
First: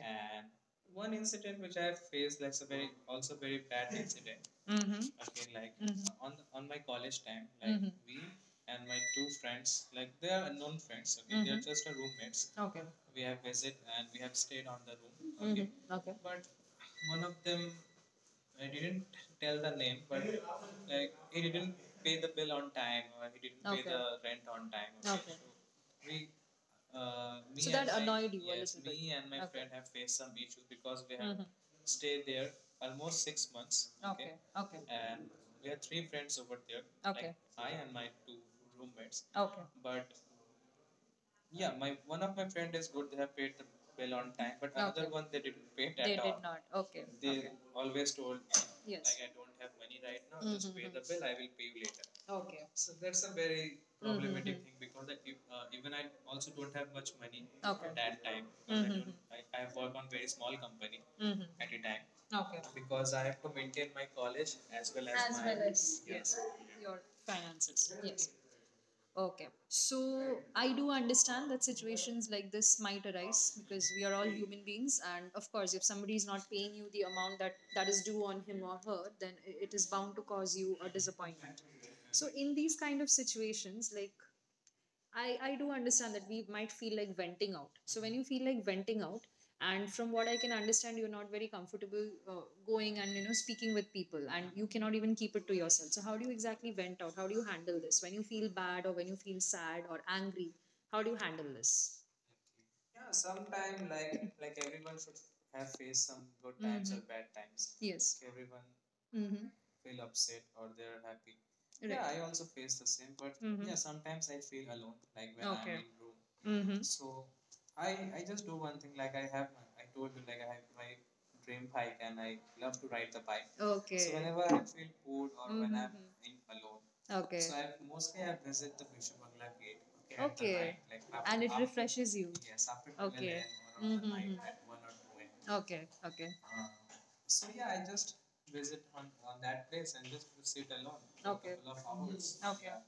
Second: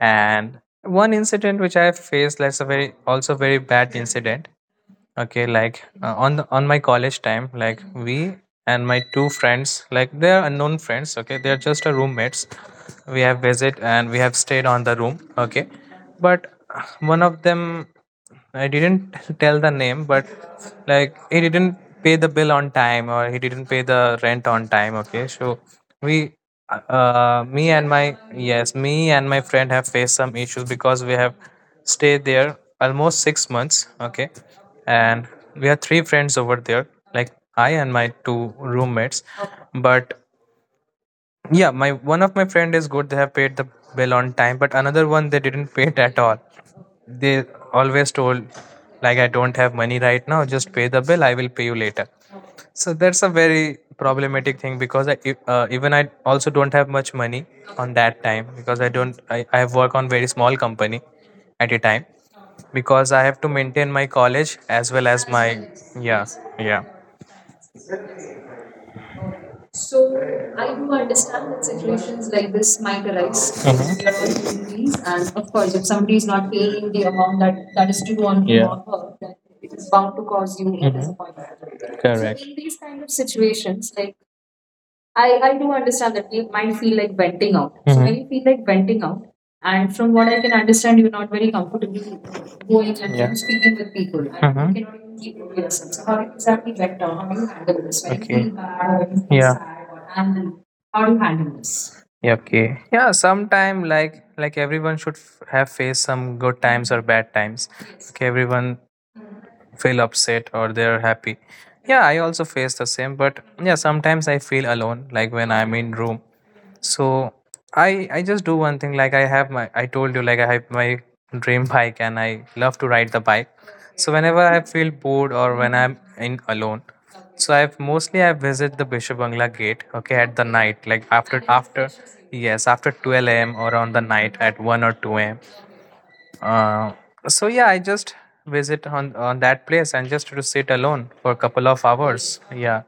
And one incident which I faced, that's a very also very bad incident.
Mm-hmm.
Okay, like uh, on the, on
Mm-hmm.
my college time, like we and my two friends, like they are unknown friends. Okay, they are just a roommates.
Okay.
We have visit and we have stayed on the room.
Mm-hmm.
Okay,
Okay.
but uh, one of them, I didn't tell the name, but like he didn't pay the bill on time or he didn't pay the rent on time, okay. So we uh me and my, yes, me and my
Bit.
friend have faced some issues because we have
Mhm.
stayed there almost six months, okay,
Okay. Okay.
and we have three friends over there, like I and my two roommates.
Okay.
But yeah, my one of my friend is good, they have paid the bill on time, but another one,
Okay.
they didn't pay it at
They
all.
not. Okay.
They always told, like, I don't have money right now, just pay the bill, I will pay you later.
Okay.
So that's a very problematic thing because I, e- uh, even I also don't have much money on that time because I don't, I, I work on very small company
Hmm.
at a time
Okay.
because I have to maintain my college as well as my,
Yes,
yeah, yeah.
your finances. Yes. Okay.
So
So
I
I
do
do
understand
understand
that
that
situations
situations
like
like
this
this
might
might
arise,
arise
mhm,
because
in
we
your
are all human
opportunities,
beings,
and
and
of
of
course,
course
if
if
somebody
somebody
is
is not
not
paying
paying
you
the
the
amount
amount
that
that
that
that
is
is
due
due on
on,
him
yeah,
or her,
him,
then i- it
is
is
bound
bound
to
to
cause
cause
you,
you
mhm,
a
disappointment.
disappointment.
So,
So
correct,
in these kind of
situations
situations
like
like
I
I,
I
I
do
do
understand
understand that
that you
we
might
might
feel
feel
like
like
venting
venting out.
out. So, mhm,
So
when, mhm,
when you
you feel
feel
like
like
venting
venting out,
out,
and
and
from
from what
what I
I
can
can understand,
understand, you're
you're not
not very
very
comfortable uh,
comfortable going
going and
and,
you
yeah,
know
speaking
speaking
with
with
people,
people,
and,
and you
mhm, you, mhm, cannot
cannot even
even
keep
keep
it
it
to
to yourself.
yourself. So
So how
how
do
do
you
you
exactly
exactly
vent
vent out?
out?
How
How
do
do
you
you
handle
handle this?
this when
When
you
you, okay,
feel
feel bad,
bad or
or
when you
when you
feel
feel, yeah,
sad
sad
or
or angry,
angry?
how
How
do
do
you
you handle
handle this?
this?
Yeah, okay, yeah, sometime, like like everyone should f- have faced some good times or
Mhm.
bad times. Yes,
Yes.
okay, everyone
Mm-hmm. Right.
feel upset or they're happy. Yeah, I also face
Right.
the same, but yeah, sometimes
Mm-hmm.
I feel alone, like
Okay.
when I'm
Okay.
in room.
Mm-hmm.
So I I just do one thing, like I have my I told you, like I have my dream bike and I love to ride the bike.
So
So whenever I feel bored or when
Mhm.
I'm in alone,
Okay.
so I've mostly I visit the Bishop Bangla gate, okay, at the night, like after after
You.
yes, after twelve a m or on the
Mhm.
night
a m.
at one or two a m.
Okay. Okay.
Uh, so yeah, I just visit on on that place and just to sit alone for a couple of hours. Yeah,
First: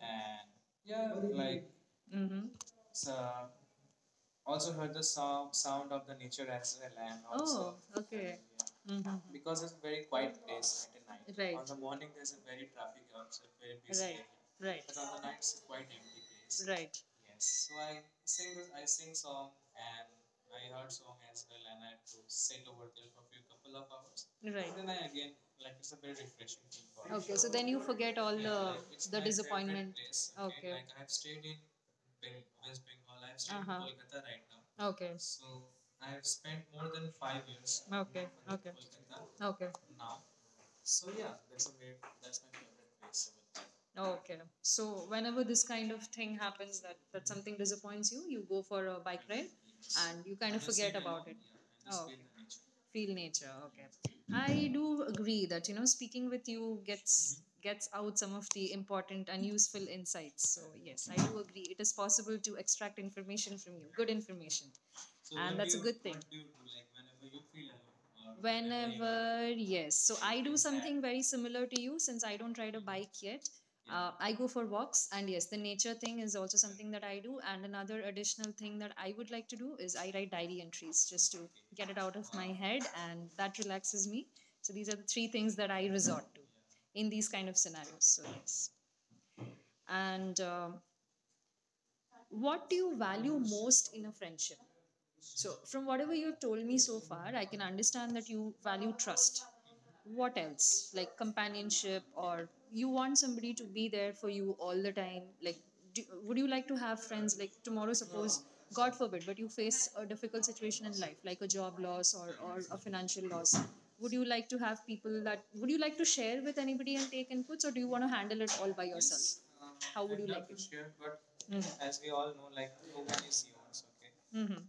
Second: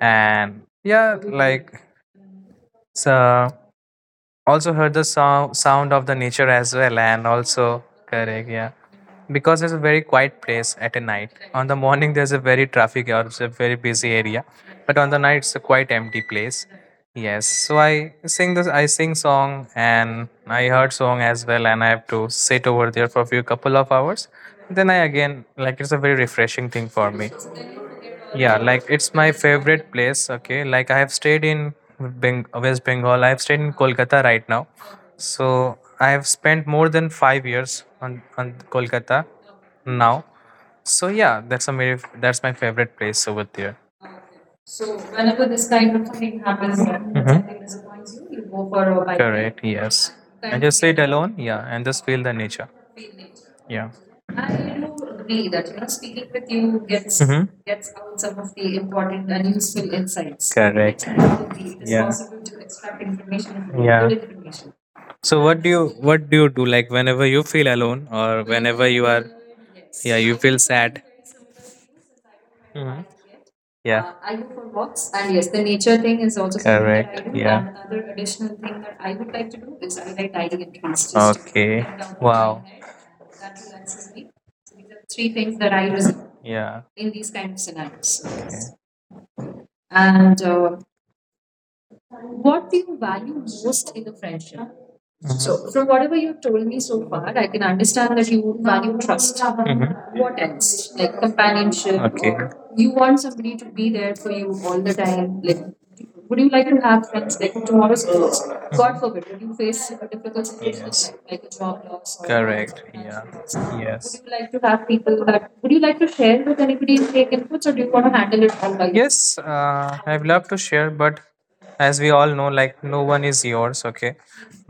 and yeah, like
Mm-hmm.
so also heard the sound sound of the nature as well, and also, correct, yeah,
Yeah.
because it's a very
Mm-hmm.
quiet place at a night. On the morning, there's a very traffic or it's a very busy area,
Right,
but on the night, it's a quite empty place.
right,
Yes, so I sing this. I sing song and I heard song as well, and I have to sit over there for a few couple of hours. Then I again like it's a very refreshing thing for me.
forget all.
Yeah, like it's my favorite place. Okay, like I have stayed in Beng- West Bengal. I have stayed
Uh
in
huh.
Kolkata right now,
Now. Okay,
so I have spent more than five years on on Kolkata
okay.
now. So yeah, that's a very, that's my favorite place over there.
Okay. So
So
whenever
whenever
this
this
kind
kind
of
of thing
thing
happens,
happens that
when,
that
mhm,
something
something
disappoints
disappoints you,
you,
you
you go
go for
for
a
a
bike,
bike ride
correct, yes.
and you kind
And
of
just
forget
sit
about
alone.
it.
Yeah, and just
Oh, okay.
feel the nature. Feel
Feel
nature.
nature.
Yeah.
Okay.
I
I
do
do
agree
agree
that
that
you
you
know
know
speaking
speaking with
with you
you
gets hmm
gets
gets
gets out
out
some
some of
of
the
the important
important
and
and
useful
useful insights.
insights. So
Correct.
yes, I do
It
agree. It
is,
is
yeah,
possible
possible
to
to extract
extract information
information,
from you,
yeah,
good
good, yeah,
information,
information. So what
and
do
that's
you
a good thing.
what do you do, like whenever you feel alone or whenever you are,
Whenever yes, so
yeah, you
I do
feel sad?
something very similar to you since I don't ride a
Mhm.
bike yet.
Yeah.
Uh,
Uh,
I
I
go
go
for
for walks,
walks, and
and
yes,
yes,
the
the
nature
nature thing
thing is
is
also
also something that
something
I,
that I
correct, do.
do.
Yeah.
And
And
another
another
additional
additional
thing
thing
that
that I
I would
would
like
like
to
to
do
do
is
is I
I write
like tidying
diary
in trees just
entries,
to, okay,
get it
get
out
down.
of my
Wow.
head, and that relaxes me. So these are the three
Three
things
things
that
that I
I
resist,
resort to
yeah,
in these kind of scenarios.
scenarios.
So
Okay.
yes. And
And uh,
um
what
What do
do
you
you value?
value most
In
in a
the
friendship?
friendship. Mhm.
So
So,
from
from
whatever
whatever you
you've told
told
me
me
so
so far,
far, I
I can
can
understand
understand
that
that you
you
value
value trust.
trust.
Mhm. What
What else,
else?
like
Like companionship.
companionship,
Okay.
or
Or
you
you want
want somebody
somebody to
to be
be
there
there
for
for you
you
all
all the
the
time,
time.
like
Like,
do,
would
would you
you
like
like to
to have
have
friends,
friends? Like
like tomorrow
tomorrow's
suppose
goals.
god
God, forbid
forbid but you
you
face
face a
a
difficult
difficult situation
situation,
in life like a job
job
loss
loss,
or,
or,
or a
correct,
financial loss, would
yes.
you
Would you
like
like to
to have
have
people,
people
that
that would
would
you
you
like
like
to
to
share
share
with
with
anybody
anybody
and
and
take
take
inputs,
inputs,
or
or
do
do
you
you
want
want to
to handle
handle it
it all
all
by
by
yourself? Yes,
yourself?
uh,
How
I've
would you
loved
like
to
it?
share, but as we all
Mhm.
know, like no one is yours, okay?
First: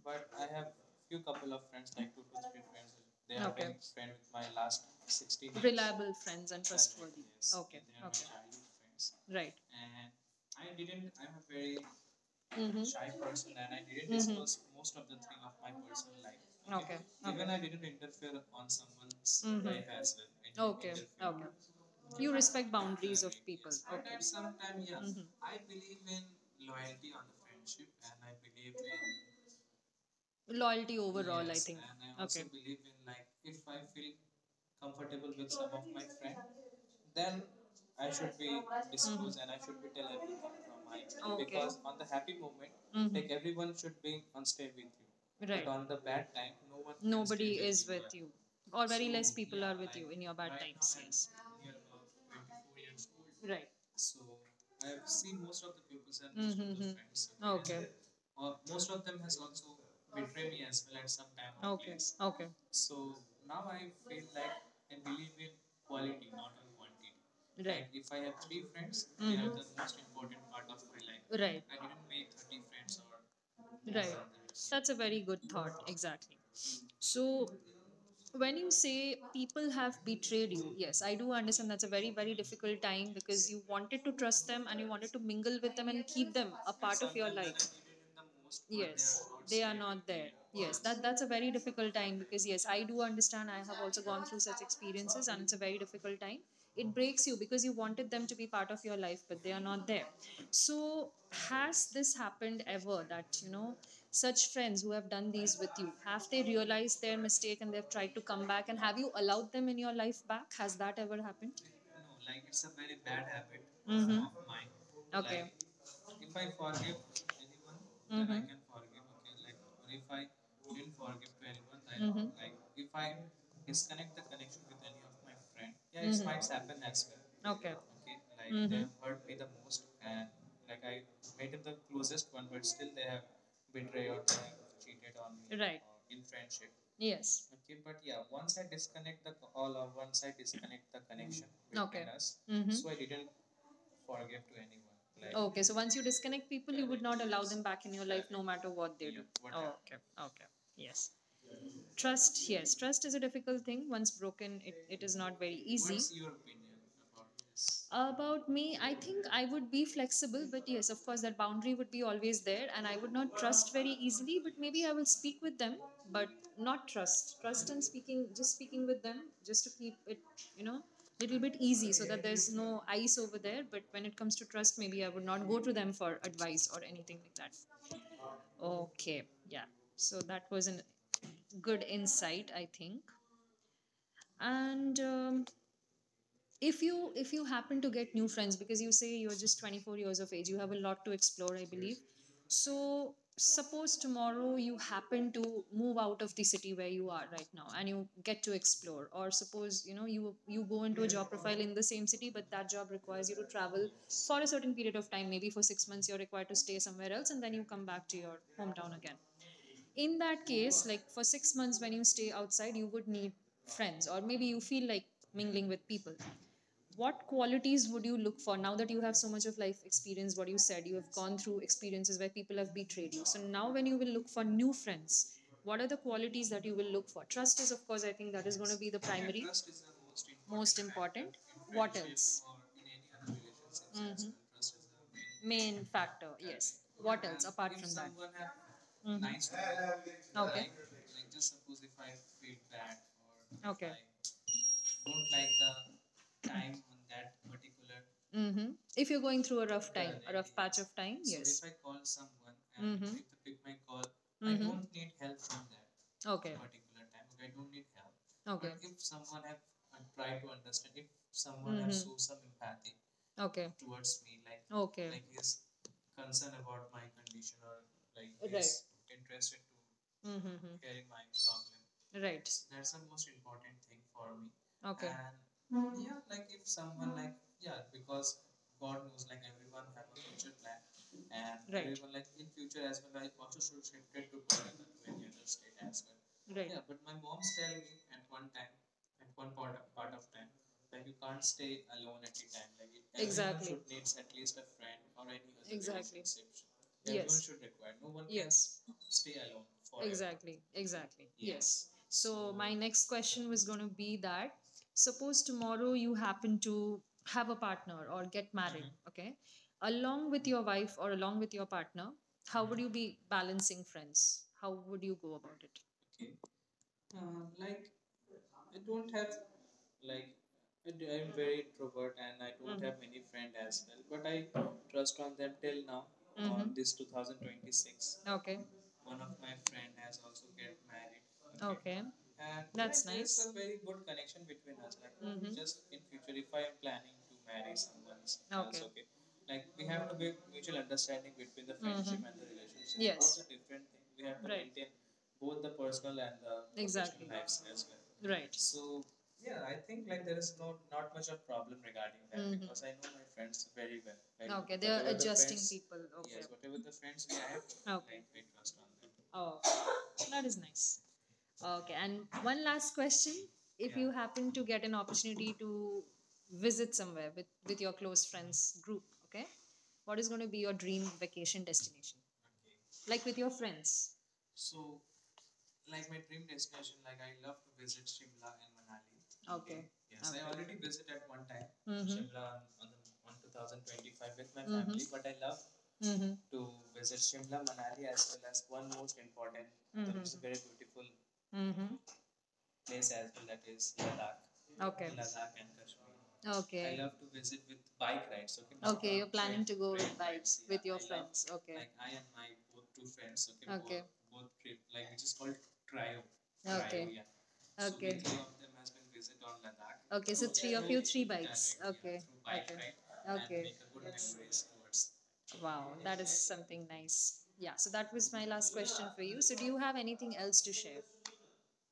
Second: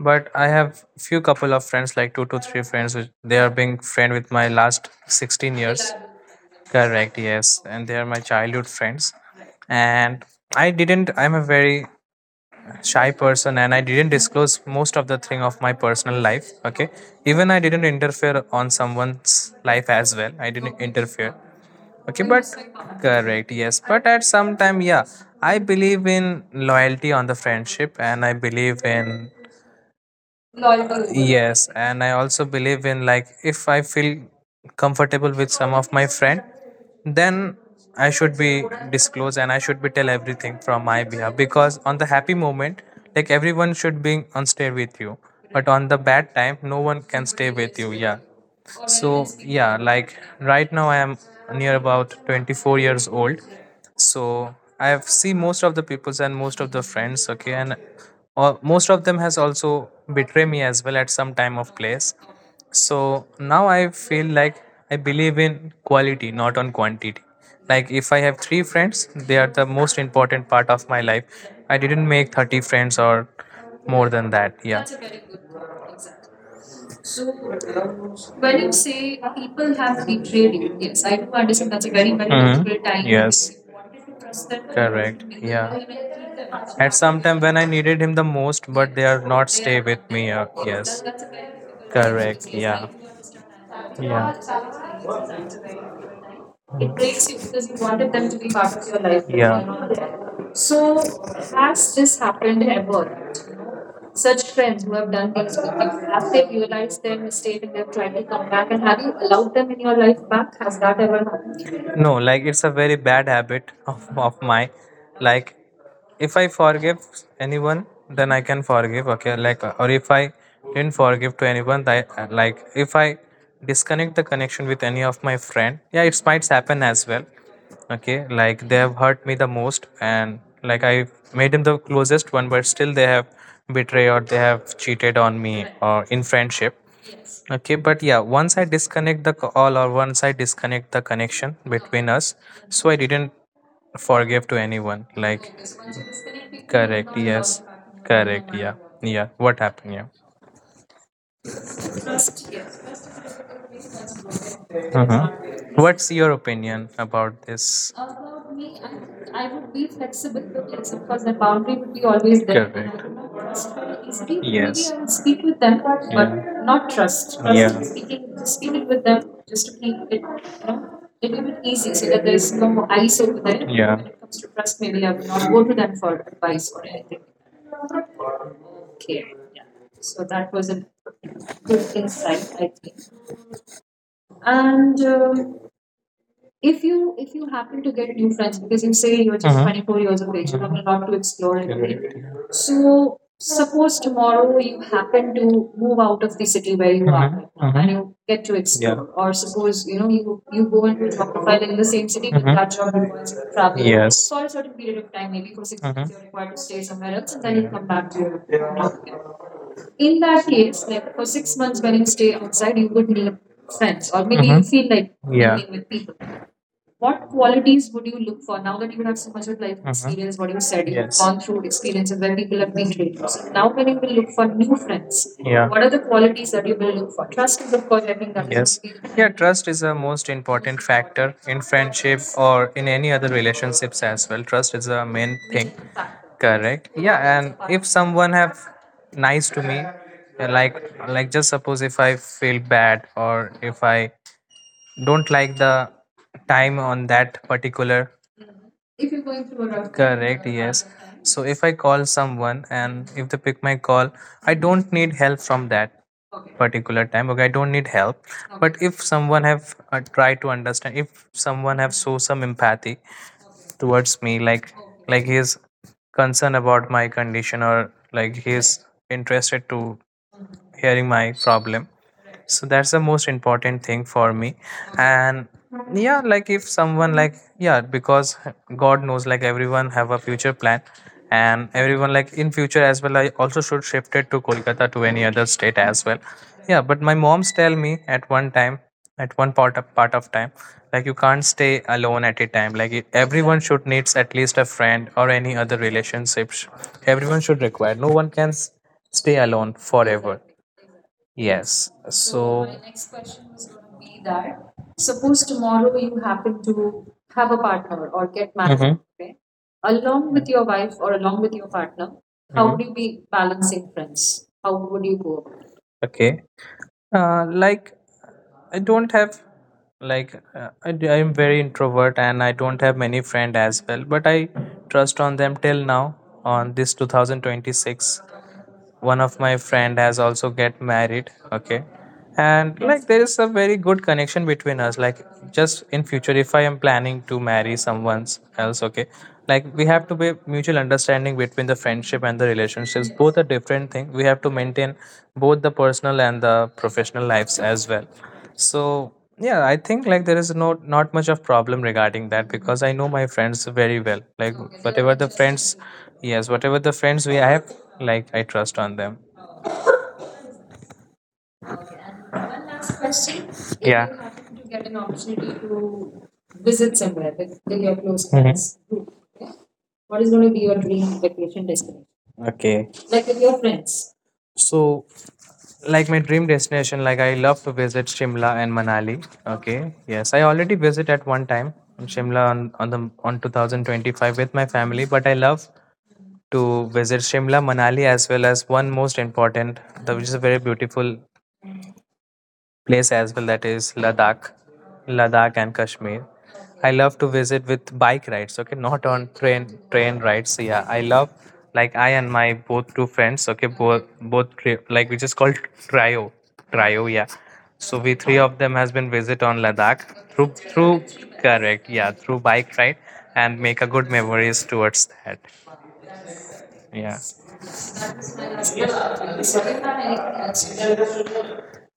But I have few couple of friends, like two to three friends, which they are being friend with my last sixteen years.
Friends and
Correct, yes, and they are my childhood friends.
Right.
And I didn't. I'm a very
Mm-hmm.
shy person, and I didn't disclose most of the thing of my personal life, okay. Even I didn't interfere on someone's life as well. I didn't
Did.
interfere, okay.
Okay.
But,
Respect.
correct, yes, but at some time, yeah,
Mhm.
I believe in loyalty on the friendship, and I believe in,
Loyalty.
yes, and I also believe in, like, if I feel comfortable with some of my friend, then I should be disclose, and I should be tell everything from my behalf. Because on the happy moment,
Mhm.
like everyone should be on stage with you,
Right.
but on the
But
bad time, no one can you. Yeah.
you, or
So yeah, like
in your
right now I am near about twenty-four years old.
Right.
So I have seen most of the peoples and most of the
Mhm.
friends, okay. And uh, most of them has also betray me as well at some time of place.
Okay.
So now I feel like I believe in quality, not on quantity. Like if I have three friends, they are the most important part of my life. I didn't make thirty friends or
Right.
more
That's
than
a very
that.
good
Yeah.
thought. Exactly. So when you say people
When
have
you
betrayed
say
you, yes,
people
I do
have
understand that's a
betrayed
very,
you,
very
yes, I do
difficult
understand
time
that's a very,
because you
very hmm
wanted to
difficult time.
trust them and
Yes,
you wanted to mingle with them and keep
correct.
them a part of your
Yeah.
life.
At some time when I needed him the
Yes, they
most,
are
but they,
not
yes, are
there.
not stay
Yes,
with
that
me.
that's a
Uh,
very
Yes,
difficult
yes,
time because yes, I do
correct.
understand. I
Yeah.
have also gone through such experiences, and it's a very difficult time. It breaks
Yeah.
you
It
because you
breaks you
wanted
because you
them to be
wanted
part
them to
of
be
your life,
part of
but
your
they are
life.
not there.
Yeah. They're
So,
not. So,
has this
has this
happened ever
happened
that
ever?
you know such friends
Such
who have
friends
done
who have
these
done
with you,
things with
have
you,
they
have they
realized their
realized their
mistake and they've
mistake and
tried to
they've
come
tried to
back, and
come
have
back?
you
And have
allowed
you
them in your
allowed them in
life
your
back?
life
Has
back?
that
Has
ever
that ever
happened?
happened? No, like it's a very bad habit
Mhm.
of, of mine. Like if I forgive anyone,
Mhm.
then I can forgive. Okay, like uh, or if I didn't forgive to anyone,
Mhm.
that like if I disconnect the connection with any of my friend, yeah, it
Mhm.
might happen as well. Okay, like they
Mhm.
have hurt me the most, and like I made him the closest one, but still they have betrayed or they have cheated on me or in friendship.
Yes.
Okay, but yeah, once I disconnect the call or once I disconnect the connection
Okay.
between us, so I
Mm-hmm.
didn't forgive to anyone like
Okay, so once you disconnect people, you would
correct,
not allow
yes,
them back in your life no
correct,
matter
yeah,
what they do.
yeah, what
Oh,
happened,
okay,
yeah.
okay. Yes. Trust, yes. Trust is a difficult thing. Once broken, it, it
Uh
is
huh.
not very easy.
What's your opinion about this?
About me, I think I
I
would
would
be
be flexible,
flexible, but
but
yes,
yes,
of course,
of the
that boundary
boundary
would
would
be
be
always
always
there,
there.
and I
Correct.
would not trust very easily,
Maybe,
but maybe
yes,
I
I
will,
would speak with them, but
but
yeah, not
not
trust.
trust
Trust,
first
yeah,
time
in speaking,
speaking,
just
just
speak it
speaking
with
with
them,
them,
just
just
to
to
keep
keep
it, you
you
know,
know little
little bit
bit
easy
easy
so
so
that
that
there's
there's no
no ice
ice
over
over
there.
there, but
Yeah. When
when
it
it comes
comes to
to
trust,
trust,
maybe
maybe
I
I
would
would
not
not
go
go
to
to
them
them
for
for
advice
advice
or
or
anything.
anything like that. Okay,
Okay, yeah.
yeah,
So
so that
that was
was a
a good
good
insight,
insight
I
I
think.
think.
And
And um,
um, if
If you
you
if
if you
you happen
happen
to
to get
get new
new
friends
friends
because
because you
you say
say you're
you're
just,
just
mhm,
twenty-four
twenty-four
years
years
of
of
age,
age, you
you
have
have a
a
lot
lot
to
to
explore
explore
I
and,
believe,
correct, do.
so
So suppose
suppose tomorrow
tomorrow
you
you
happen
happen
to
to move
move out
out
of
of the
city
city
where
where you
you
are,
are
mhm,
right
right
now
now, uh-huh,
and
and
you
you
get
get
to
to explore
explore,
or
or
suppose
suppose you
you
know
know
you
you you
you go
go and
into
do
a
a
job
job
profile
profile
in
in
the
the
same
same
city
city but,
but
mhm,
that
that
job
job
requires
requires
you
you
to
to
travel
travel, yes,
for
for a
a certain
certain
period
period
of
of
time,
time,
maybe
maybe
for
for six,
six
mhm,
months
months
you're
you're
required
required
to
to
stay
stay
somewhere
somewhere
else,
else
and
and
then
then
you
you
come
come
back
back
to
to your
your
town
hometown
again.
again.
In
In
that
that
case,
case, like
like for six
six months
months
when
when you
you
stay
stay outside,
outside,
you
you
would
would
need
need
friends,
friends or
or maybe
maybe you,
you
mhm, feel
feel like
like,
mingling
yeah,
with people. What
what
qualities
qualities
would
you
you look for? Now that
would
you have
have. So
so
much
much of
of life,
life
uh-huh, experience,
experience,
what
what
you
you
said,
said,
you've,
you have
yes,
gone
gone
through
through experiences
experiences where
where people
people
have
have
been
betrayed you,
haters.
so
Now,
now
when
when you
you will
will
look
look
for
for new
new friends,
friends,
yeah,
what
what are
are the
the
qualities
qualities that
that
you
you will
will
look
look
for?
for? Trust
Trust is
is, of
of
course,
course, I
I think,
think, that
that is,
is
yes,
going to be the
something. Yeah,
primary
trust is a most
most
important factor
important.
in
What
friendship
else?
or in any other relationships as
Hmm,
well. Trust is a main thing,
main factor. Yeah,
correct?
what
Yeah,
else
and
apart
if
from
someone have
Mhm.
nice to me, uh,
Okay.
like like just suppose if I feel bad or if
Okay.
I don't like the time on that particular,
Mm-hmm. If you're going through a rough time, a
correct,
rough patch
yes.
of time,
So
yes.
if I call someone and if they pick my
Mm-hmm.
call, I don't need
Mm-hmm.
help from that
Okay.
particular time. Okay, I don't need help.
But Okay.
But if someone have uh, tried to understand, if someone
Mm-hmm.
have show some empathy
Okay.
towards me, like
Okay.
like he is concerned about my condition or like he
Right.
is interested to
Mm-hmm.
hearing my problem,
Right.
so that's the most important thing for me.
Okay.
And yeah, like if someone like, yeah, because god knows, like everyone have a future plan, and
Right.
everyone like in future as well, I also should shift it to Kolkata to any other state as well.
Right.
Yeah, but my moms tell me at one time, at one part of part of time, like you
Everyone.
can't stay alone at a time, like it- everyone
Exactly.
should needs at least a friend or any other
Exactly.
relationships. Everyone should require, no one can s-
Yes. Yes.
stay alone forever.
Exactly. Exactly.
Yes.
Yes.
So
So
is
my
going
next question was going to
to be
be
that
that
suppose
suppose
tomorrow
tomorrow you
you happen
happen
to
to
have
have a
a partner
partner
or
or get
get married,
married,
mhm, okay?
okay?
Along
Along with
with your
your
wife
wife
or
or
along
along
with
with your
your partner,
partner,
how,
how
mm-hmm,
would
would
you
you be
be
balancing
balancing
friends?
friends? How
How
would
would you
you go
go about
about
it?
it?
Okay. Uh, like, I don't have, like, uh, I am very introvert and I don't have many
Mhm.
friend as well, but I trust on them till now. On
Mhm.
this two thousand twenty-six,
Okay.
one of my friend has also get married.
Okay.
Okay.
Okay.
And like
That's
there is a very good connection between us, like
Mhm.
just in future if I am planning to marry someone else, okay, like we have to be mutual understanding between the friendship and the relationships. Both are different thing, we have to maintain both the personal and the professional lives as well.
Right.
So yeah, I think like there is no, not much of problem regarding that
Mhm.
because I know my friends very well, like whatever the friends, yes,
People.
whatever the friends we have,
Yeah.
like I trust on them.
Oh, that is nice. Okay, and one last question:
Yeah.
happen to get an
Opportunity
opportunity to
to
visit
visit
somewhere
somewhere
with
with,
with
with
your
your
close
close, mhm, friends,
group, okay? What
what
is
is
going
going to
to be
be
your
your
dream
dream
vacation
vacation destination?
destination?
Okay.
Like
Like
with
with
your
your
friends.
friends. So, like my dream destination, like I love to visit Shimla and Manali. Okay. Yes, I already visit at one time in
Mhm.
Shimla on, on the, on two thousand twenty-five with my
Mhm.
family, but I love
Mm-hmm.
to visit Shimla, Manali as well as one most important, the, which is a very beautiful
Mm-hmm.
place as well, that is Ladakh. Ladakh and Kashmir.
Love,
I
okay.
love to
Okay.
visit with bike rides, okay, not on train train rides. So yeah, I love,
Okay.
like I and my both two friends, okay, both both tri- like which is called trio, trio,
Ride,
yeah. So we
okay,
three
yeah.
of them has been visit on Ladakh through through correct, yeah,
Okay.
through bike ride, and
Ride.
make a good memories towards that.
Wow, that is something
Yeah,
nice. Yeah, so that was my last question for you. So, do you have anything else to share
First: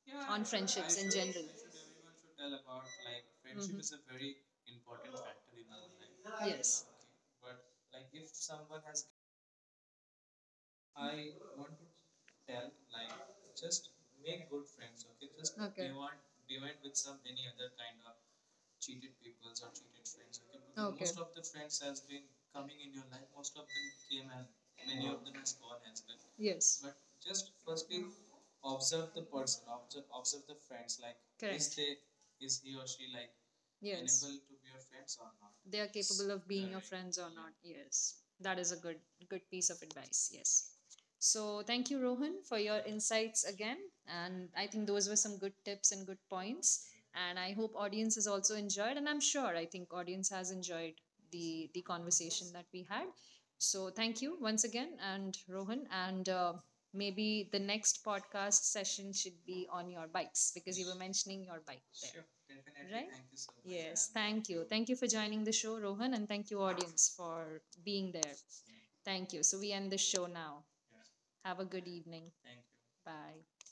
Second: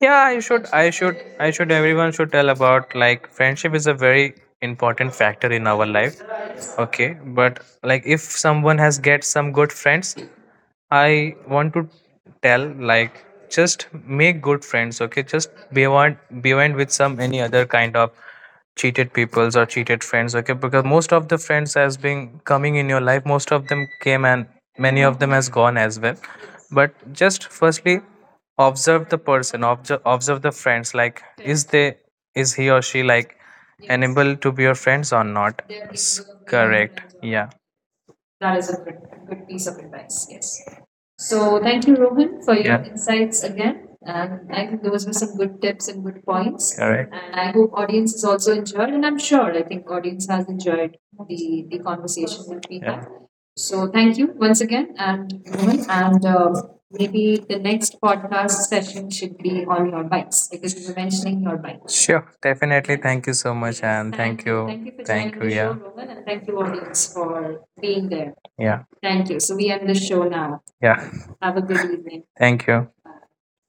yeah, i
on
should i
friendships in
should
general?
i should everyone should tell about, like friendship is a
Mhm.
very important factor in our life.
Yes.
Okay, but like if someone has get some good friends, I want to tell, like just make good friends, okay? Just be
Okay.
one be one with some any other kind of cheated peoples or cheated friends, okay? Because
Okay.
most of the friends has been coming in your life, most of them came and many of them has gone as well.
Yes.
But just firstly observe the person, observe observe the friends. Like is
Correct.
they, is he or she like
Yes.
enable to be your friends or not?
They are
S-
capable of being your
correct.
friends or not.
Yeah.
Yes, that
That
is
is
a
a
good
good,
good
good
piece
piece
of
of
advice.
advice. Yes.
Yes. So
So
thank
thank you,
you,
Rohan,
Rohan,
for
for your
your, yeah,
insights
insights
again,
again.
and
And I
I
think
think
those
those were
were some
some good
good tips
tips
and
and good
good points.
points.
Correct. And
And
I
I
hope
hope
audience
audience
has
has
also
also
enjoyed,
enjoyed,
and
and
I'm
I'm
sure
sure
I
I
think
think
audience
audience
has
has
enjoyed
enjoyed
the
the
the
the
conversation
conversation
that
that
we,
we
yeah, had.
had.
So
So
thank
thank
you
you once
once again,
again,
and
and
Rohan,
Rohan,
and.
and uh,
Uh, Maybe
maybe the
the next
next
podcast
podcast session
session should
should be
be
on
on
your
your bikes
bikes
because
because you
you
were
were
mentioning
mentioning
your
your bike.
bike there,
Sure,
sure,
definitely.
right?
Thank you so much,
Yes,
and
thank
thank you.
you. Thank
Thank
you
you
for
for, thank
joining the
joining you, the
show,
show, yeah.
Rohan, and thank
Thank
you,
you,
audience,
audience,
for
for
being
being
there.
there. Yeah.
Thank
Thank
you.
you.
So,
So
we
we
end
end the
the show
show
now.
now. Yeah.
Have
Have
a
a
good
good evening.
evening.
Thank you.
Bye.